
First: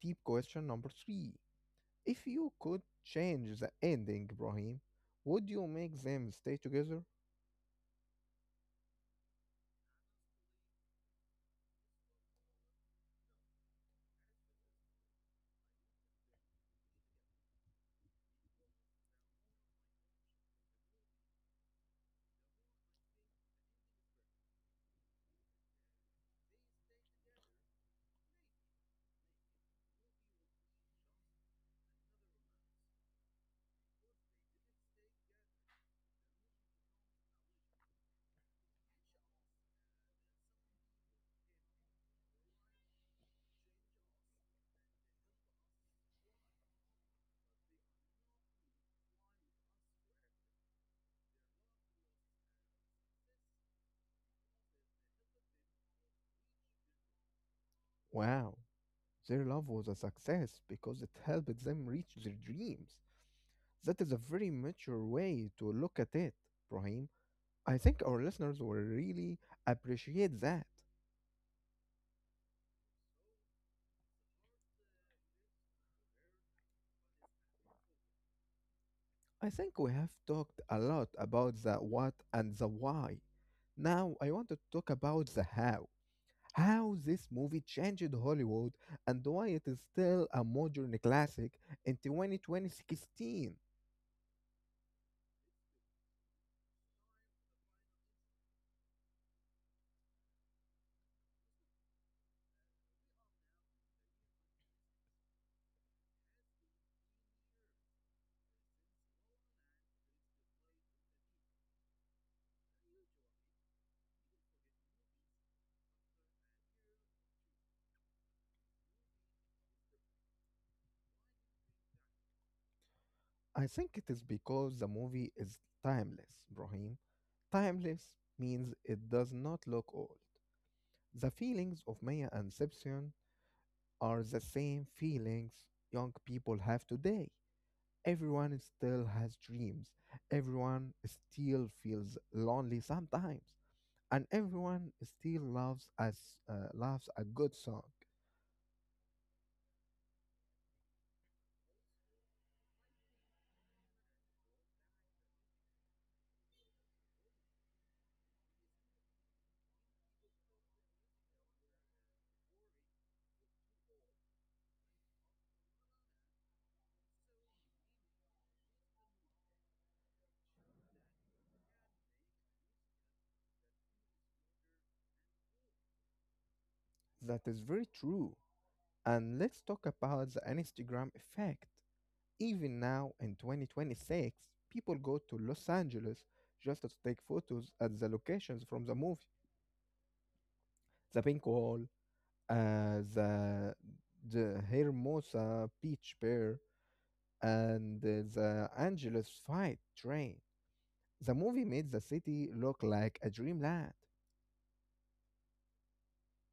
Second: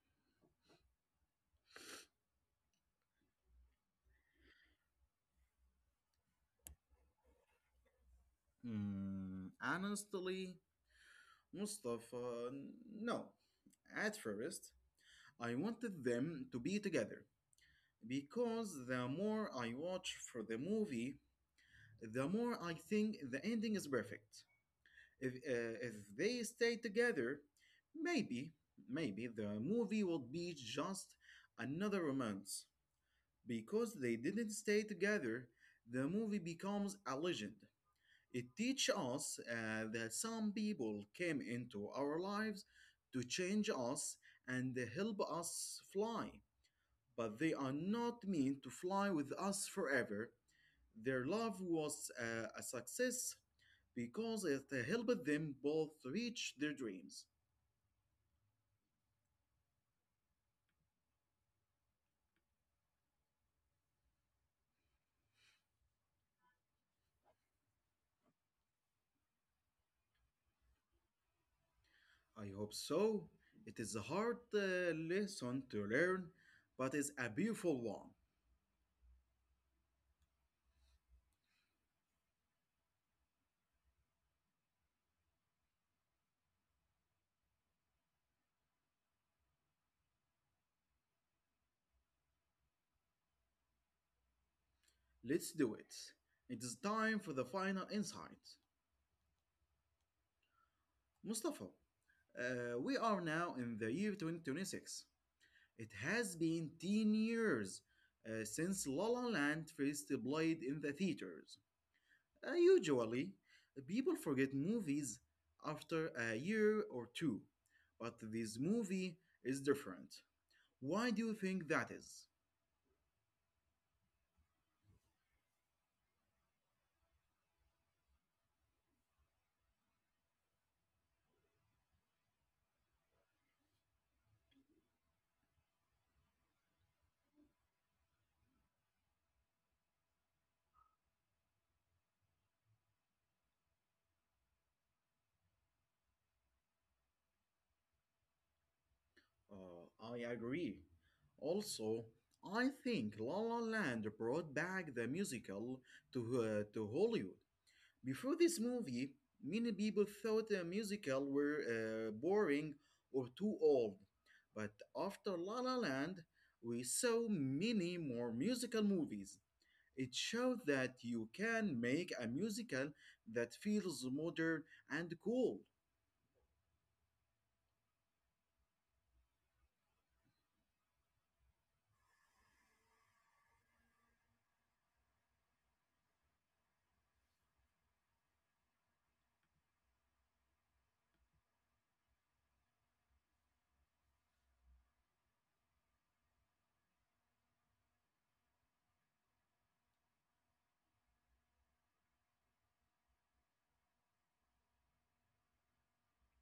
Deep question number three. If you could change the ending, Ibrahim, would you make them stay together? Mm, honestly, Mustafa, no. At first, I wanted them to be together because the more I watch for the movie, the more I think the ending is perfect. If they stay together, maybe, maybe the movie would be just another romance. Because they didn't stay together, the movie becomes a legend. It teaches us that some people came into our lives to change us and help us fly, but they are not meant to fly with us forever. Their love was a success because it helped them both reach their dreams. Wow, their love was a success because it helped them reach their dreams. That is a very mature way to look at it, Brahim. I think our listeners will really appreciate that. I hope so. It is a hard lesson to learn, but it's a beautiful one. I think we have talked a lot about the what and the why. Now I want to talk about the how this movie changed Hollywood and why it is still a modern classic in 2020. Let's do it. It is time for the final insight. Mustafa, we are now in the year 2026. It has been 10 years since La La Land first played in the theaters. Usually, people forget movies after a year or two, but this movie is different. Why do you think that is? I think it is because the movie is timeless, Brahim. Timeless means it does not look old. The feelings of Maya and Simpson are the same feelings young people have today. Everyone still has dreams. Everyone still feels lonely sometimes, and everyone still loves a good song. I agree. Also, I think La La Land brought back the musical to Hollywood. Before this movie, many people thought the musical were boring or too old. But after La La Land, we saw many more musical movies. It showed that you can make a musical that feels modern and cool. That is very true. And let's talk about the Instagram effect. Even now in 2026, people go to Los Angeles just to take photos at the locations from the movie. The Pink Wall, uh, the, the Hermosa Beach Pier, and the Angeles Fight Train. The movie made the city look like a dreamland.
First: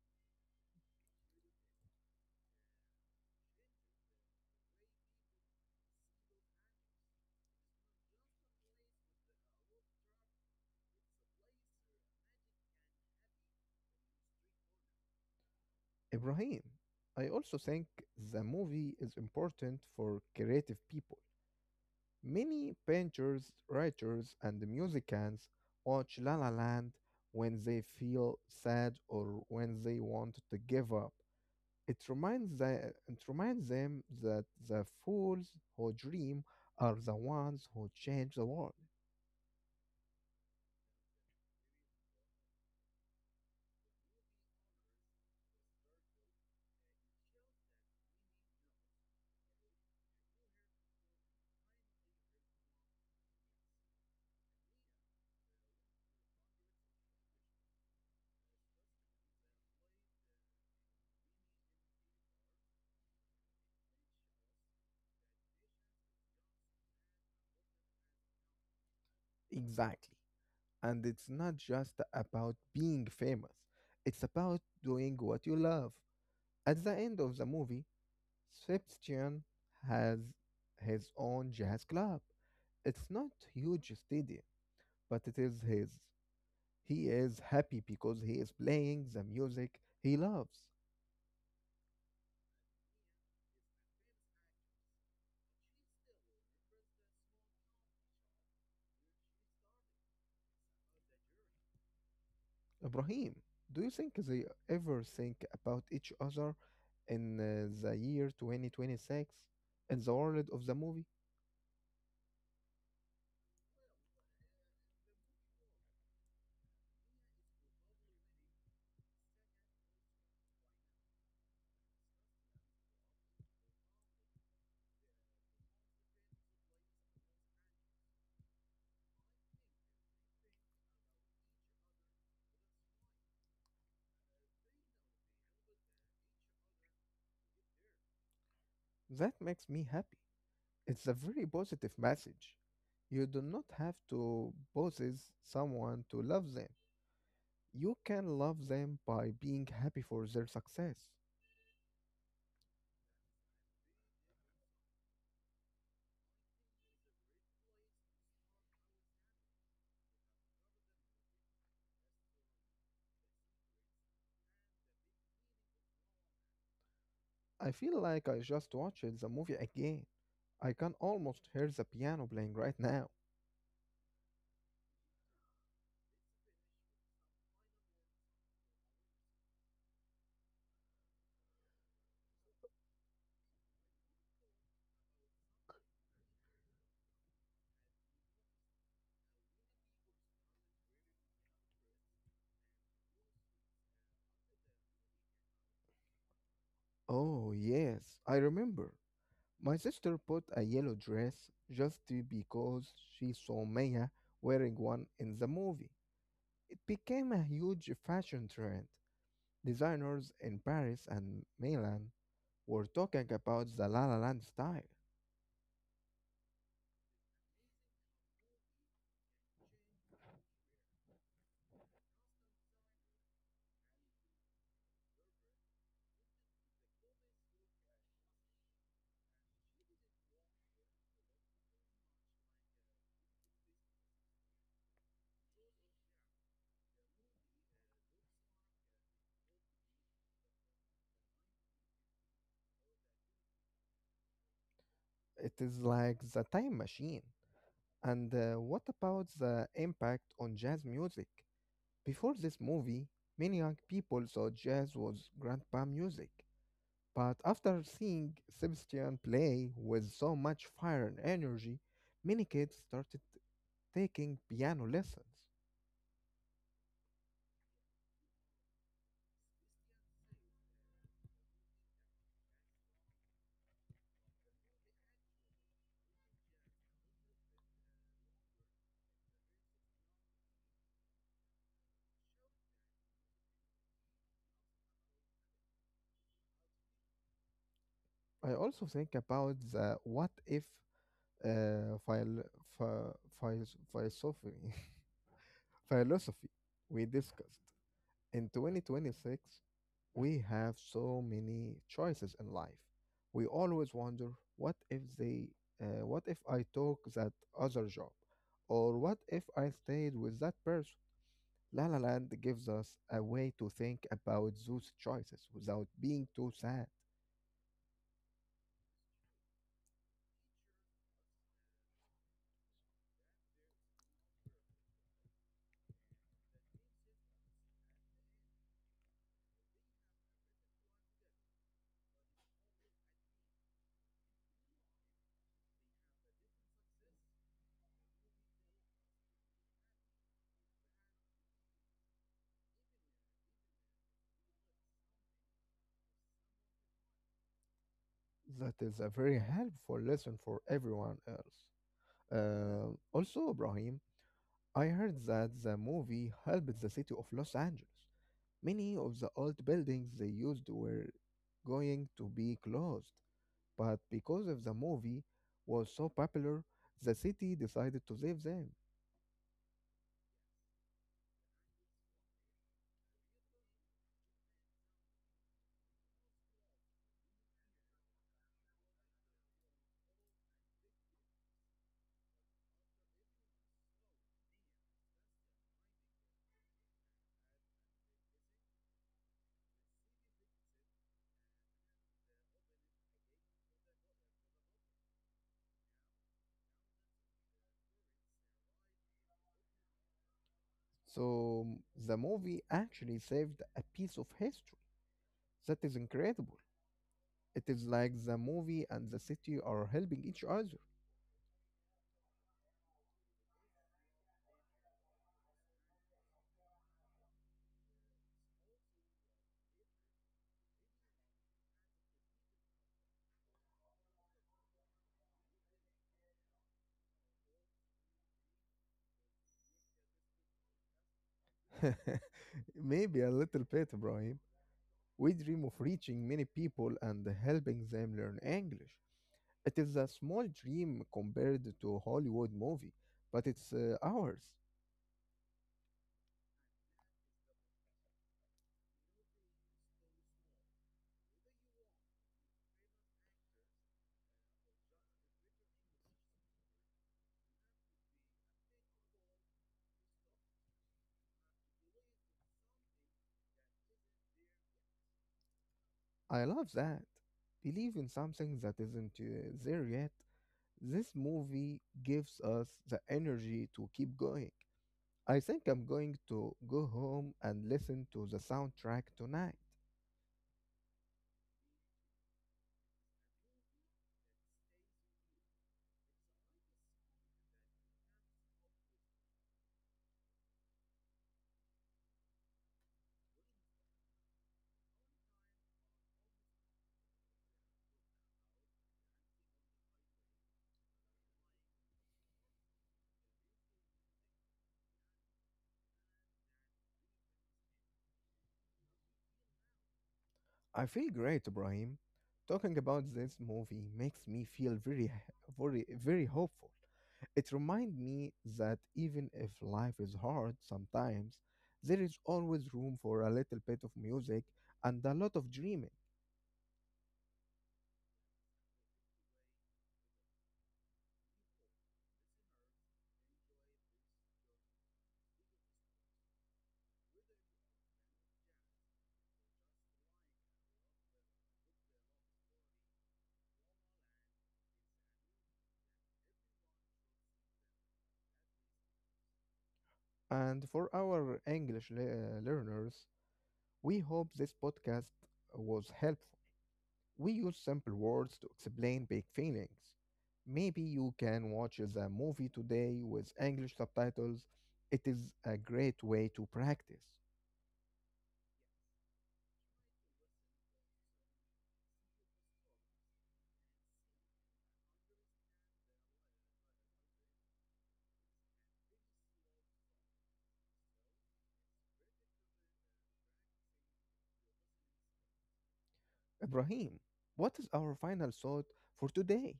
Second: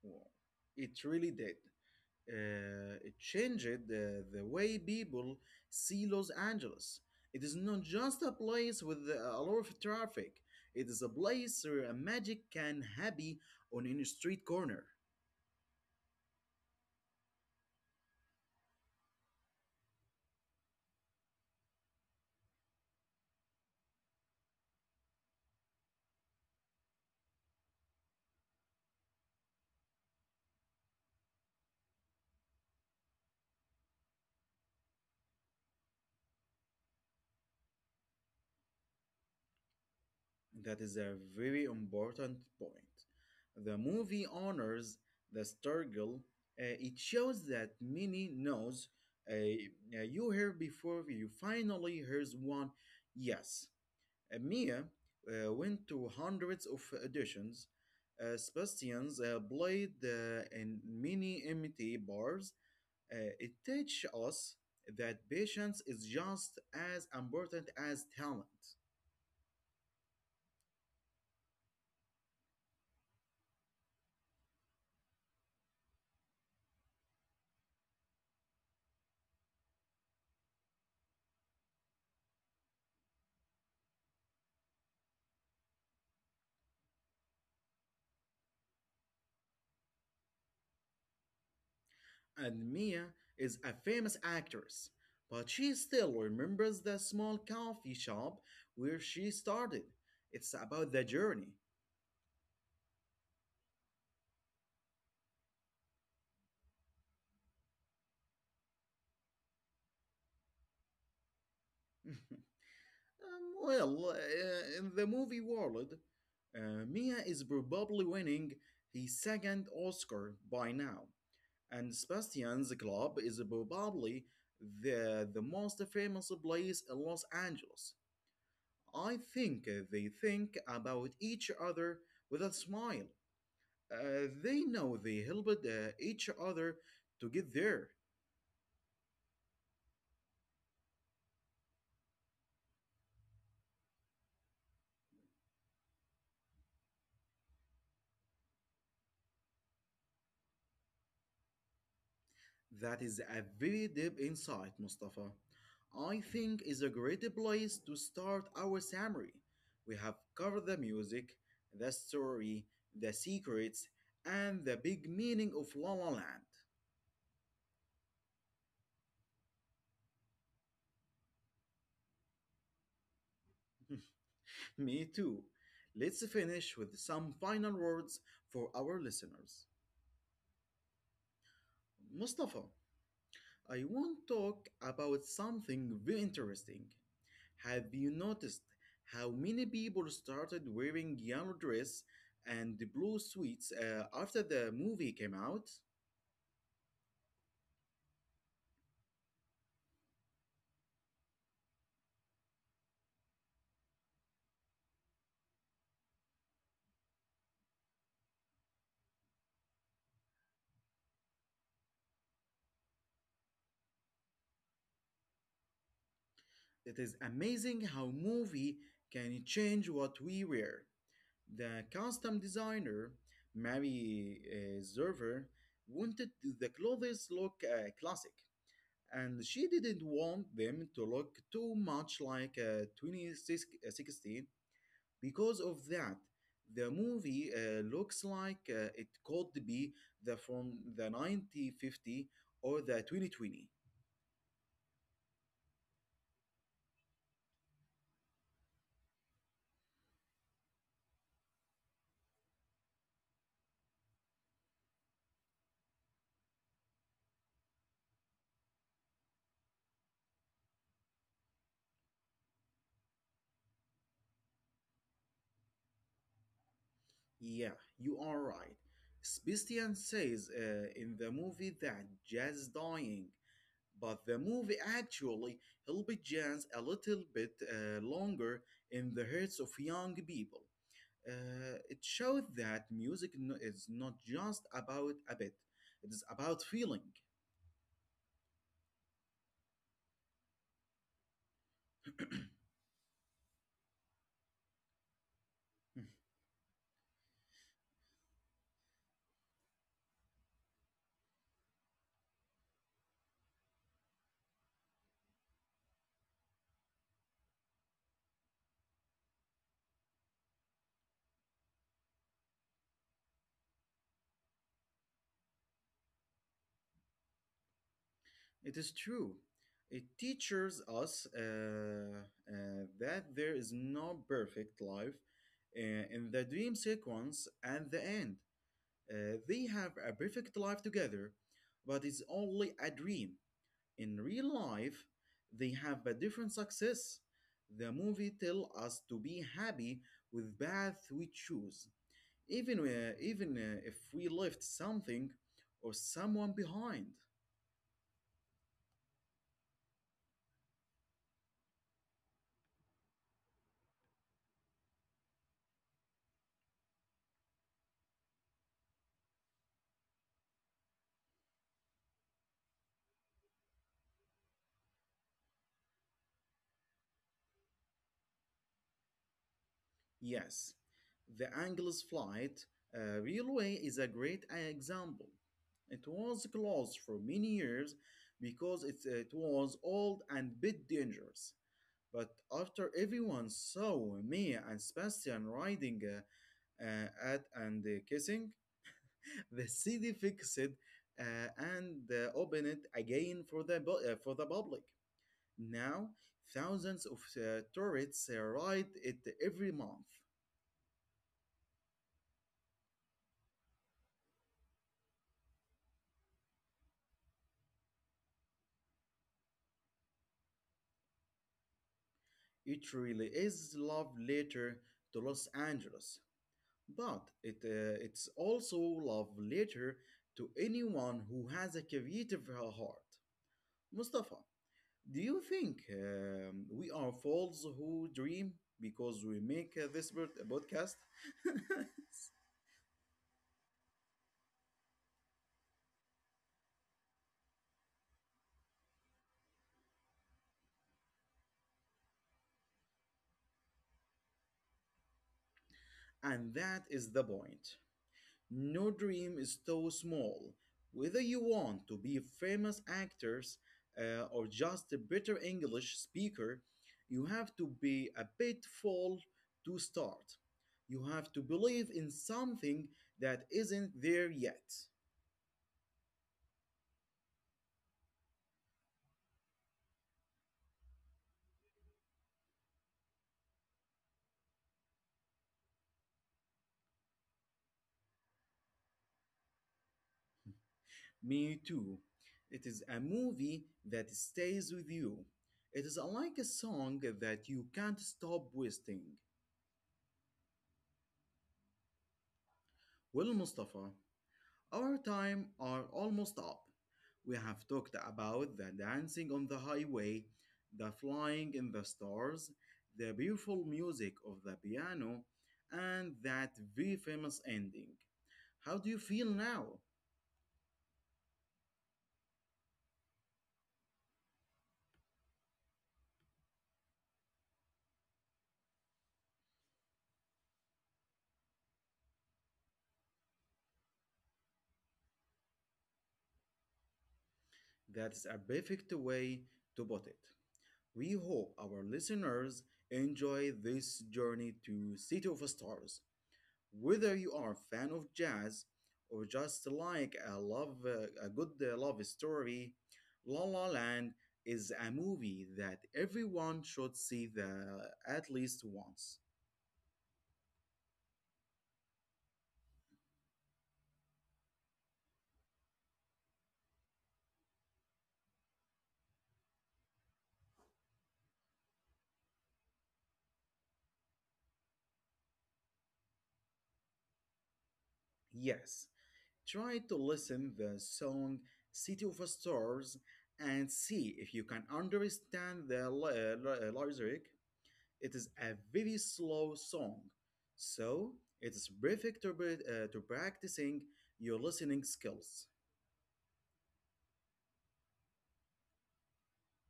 Wow. It really did. It changed the way people see Los Angeles. It is not just a place with a lot of traffic. It is a place where a magic can happen on any street corner. Ibrahim, I also think the movie is important for creative people. Many painters, writers, and musicians watch La La Land when they feel sad or when they want to give up. It reminds them that the fools who dream are the ones who change the world. That is a very important point. The movie honors the struggle. It shows that many knows uh, you hear before you finally hears one yes. Mia went to hundreds of auditions. Sebastian's played in many MT bars. It teaches us that patience is just as important as talent. Exactly. And it's not just about being famous, it's about doing what you love. At the end of the movie, Sebastian has his own jazz club. It's not huge stadium, but it is his. He is happy because he is playing the music he loves. And Mia is a famous actress, but she still remembers the small coffee shop where she started. It's about the journey. Ibrahim, do you think they ever think about each other in the year 2026 in the world of the movie? Well, in the movie world, Mia is probably winning his second Oscar by now, and Sebastian's Club is probably the most famous place in Los Angeles. I think they think about each other with a smile. They know they helped each other to get there. That makes me happy. It's a very positive message. You do not have to possess someone to love them. You can love them by being happy for their success. That is a very deep insight, Mustafa. I think is a great place to start our summary. We have covered the music, the story, the secrets, and the big meaning of La La Land. I feel like I just watched the movie again. I can almost hear the piano playing right now. Me too. Let's finish with some final words for our listeners. Mustafa, I want to talk about something very interesting. Have you noticed how many people started wearing yellow dress and the blue suits after the movie came out? Oh, yes, I remember. My sister put a yellow dress because she saw Maya wearing one in the movie. It became a huge fashion trend. Designers in Paris and Milan we're talking about the La La Land style. It is amazing how movie can change what we wear. The costume designer, Mary Zerver, wanted the clothes look classic, and she didn't want them to look too much like 2016. Because of that, the movie looks like it could be the from the 1950 or the 2020. It is like the time machine. And what about the impact on jazz music? Before this movie, many young people thought jazz was grandpa music. But after seeing Sebastian play with so much fire and energy, many kids started taking piano lessons. Yeah, you are right. Sebastian says in the movie that Jazz is dying, but the movie actually helped Jazz a little bit longer in the hearts of young people. It showed that music is not just about a bit, it is about feeling. I also think about the what if uh, phil- ph- phil philosophy, philosophy we discussed. In 2026, we have so many choices in life. We always wonder what if they, what if I took that other job, or what if I stayed with that person. La La Land gives us a way to think about those choices without being too sad. It is true. It teaches us that there is no perfect life uh, in the dream sequence at the end. They have a perfect life together, but it's only a dream. In real life, they have a different success. The movie tells us to be happy with path we choose, even if we left something or someone behind. That is a very helpful lesson for everyone else. Also, Ibrahim, I heard that the movie helped the city of Los Angeles. Many of the old buildings they used were going to be closed, but because of the movie was so popular, the city decided to save them. Yes, the Angeles Flight Railway is a great example. It was closed for many years because it was old and bit dangerous. But after everyone saw me and Sebastian riding at and kissing, the city fixed it and opened it again for for the public. Now, thousands of tourists ride it every month. So m- the movie actually saved a piece of history. That is incredible. It is like the movie and the city are helping each other. It really is love letter to Los Angeles, but it's also love letter to anyone who has a creative heart. Mustafa, do you think we are fools who dream because we make this podcast? Maybe a little bit, Ibrahim. We dream of reaching many people and helping them learn English. It is a small dream compared to a Hollywood movie, but it's ours. And that is the point. No dream is too small. Whether you want to be famous actors or just a better English speaker, you have to be a bit full to start. You have to believe in something that isn't there yet. I love that. Believe in something that isn't there yet. This movie gives us the energy to keep going. I think I'm going to go home and listen to the soundtrack tonight. Me too. It is a movie that stays with you. It is like a song that you can't stop whistling. Well, Mustafa, our time are almost up. We have talked about the dancing on the highway, the flying in the stars, the beautiful music of the piano, and that very famous ending. How do you feel now? I feel great, Ibrahim. Talking about this movie makes me feel very, very hopeful. It reminds me that even if life is hard sometimes, there is always room for a little bit of music and a lot of dreaming. That is a perfect way to put it. We hope our listeners enjoy this journey to City of Stars. Whether you are a fan of jazz or just like a love a good love story, La La Land is a movie that everyone should see the at least once. And for our English learners, we hope this podcast was helpful. We use simple words to explain big feelings. Maybe you can watch the movie today with English subtitles. It is a great way to practice. Yes, try to listen the song City of Stars and see if you can understand the lyric. It is a very slow song, so it is perfect to practicing your listening skills. Ibrahim, what is our final thought for today?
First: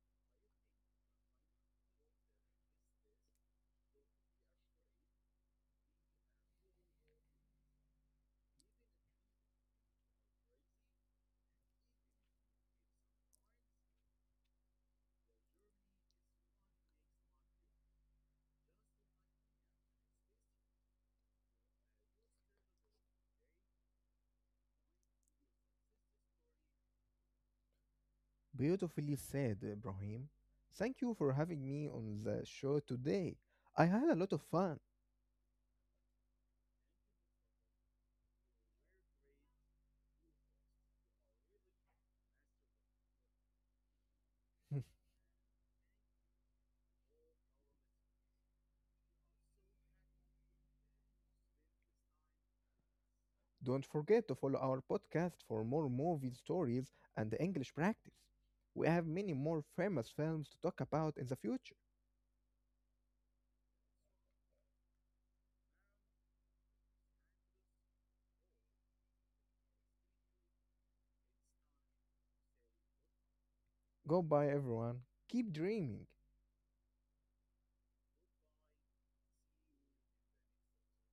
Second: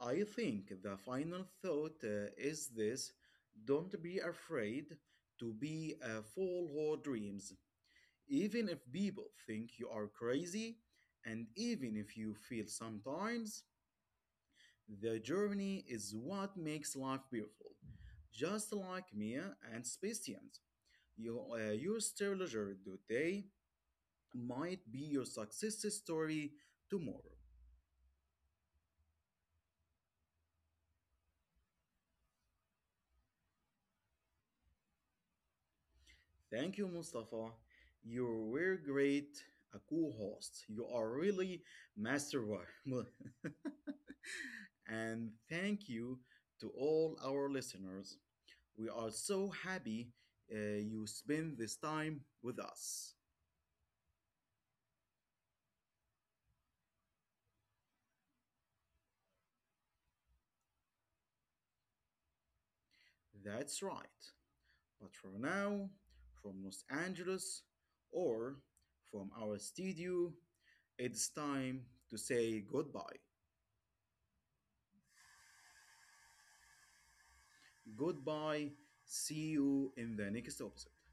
I think the final thought is this: don't be afraid to be a fool who dreams. Even if people think you are crazy, and even if you feel sometimes, the journey is what makes life beautiful. Just like Mia and Sebastian, you're still leisure today might be your success story tomorrow. Beautifully said, Ibrahim. Thank you for having me on the show today. I had a lot of fun. Thank you, Mustafa. You were great, a cool host. You are really master one. And thank you to all our listeners. We are so happy you spend this time with us. Don't forget to follow our podcast for more movie stories and English practice. We have many more famous films to talk about in the future. That's right. But for now, from Los Angeles or from our studio, it's time to say goodbye. Goodbye everyone, keep dreaming! Goodbye. See you in the next episode.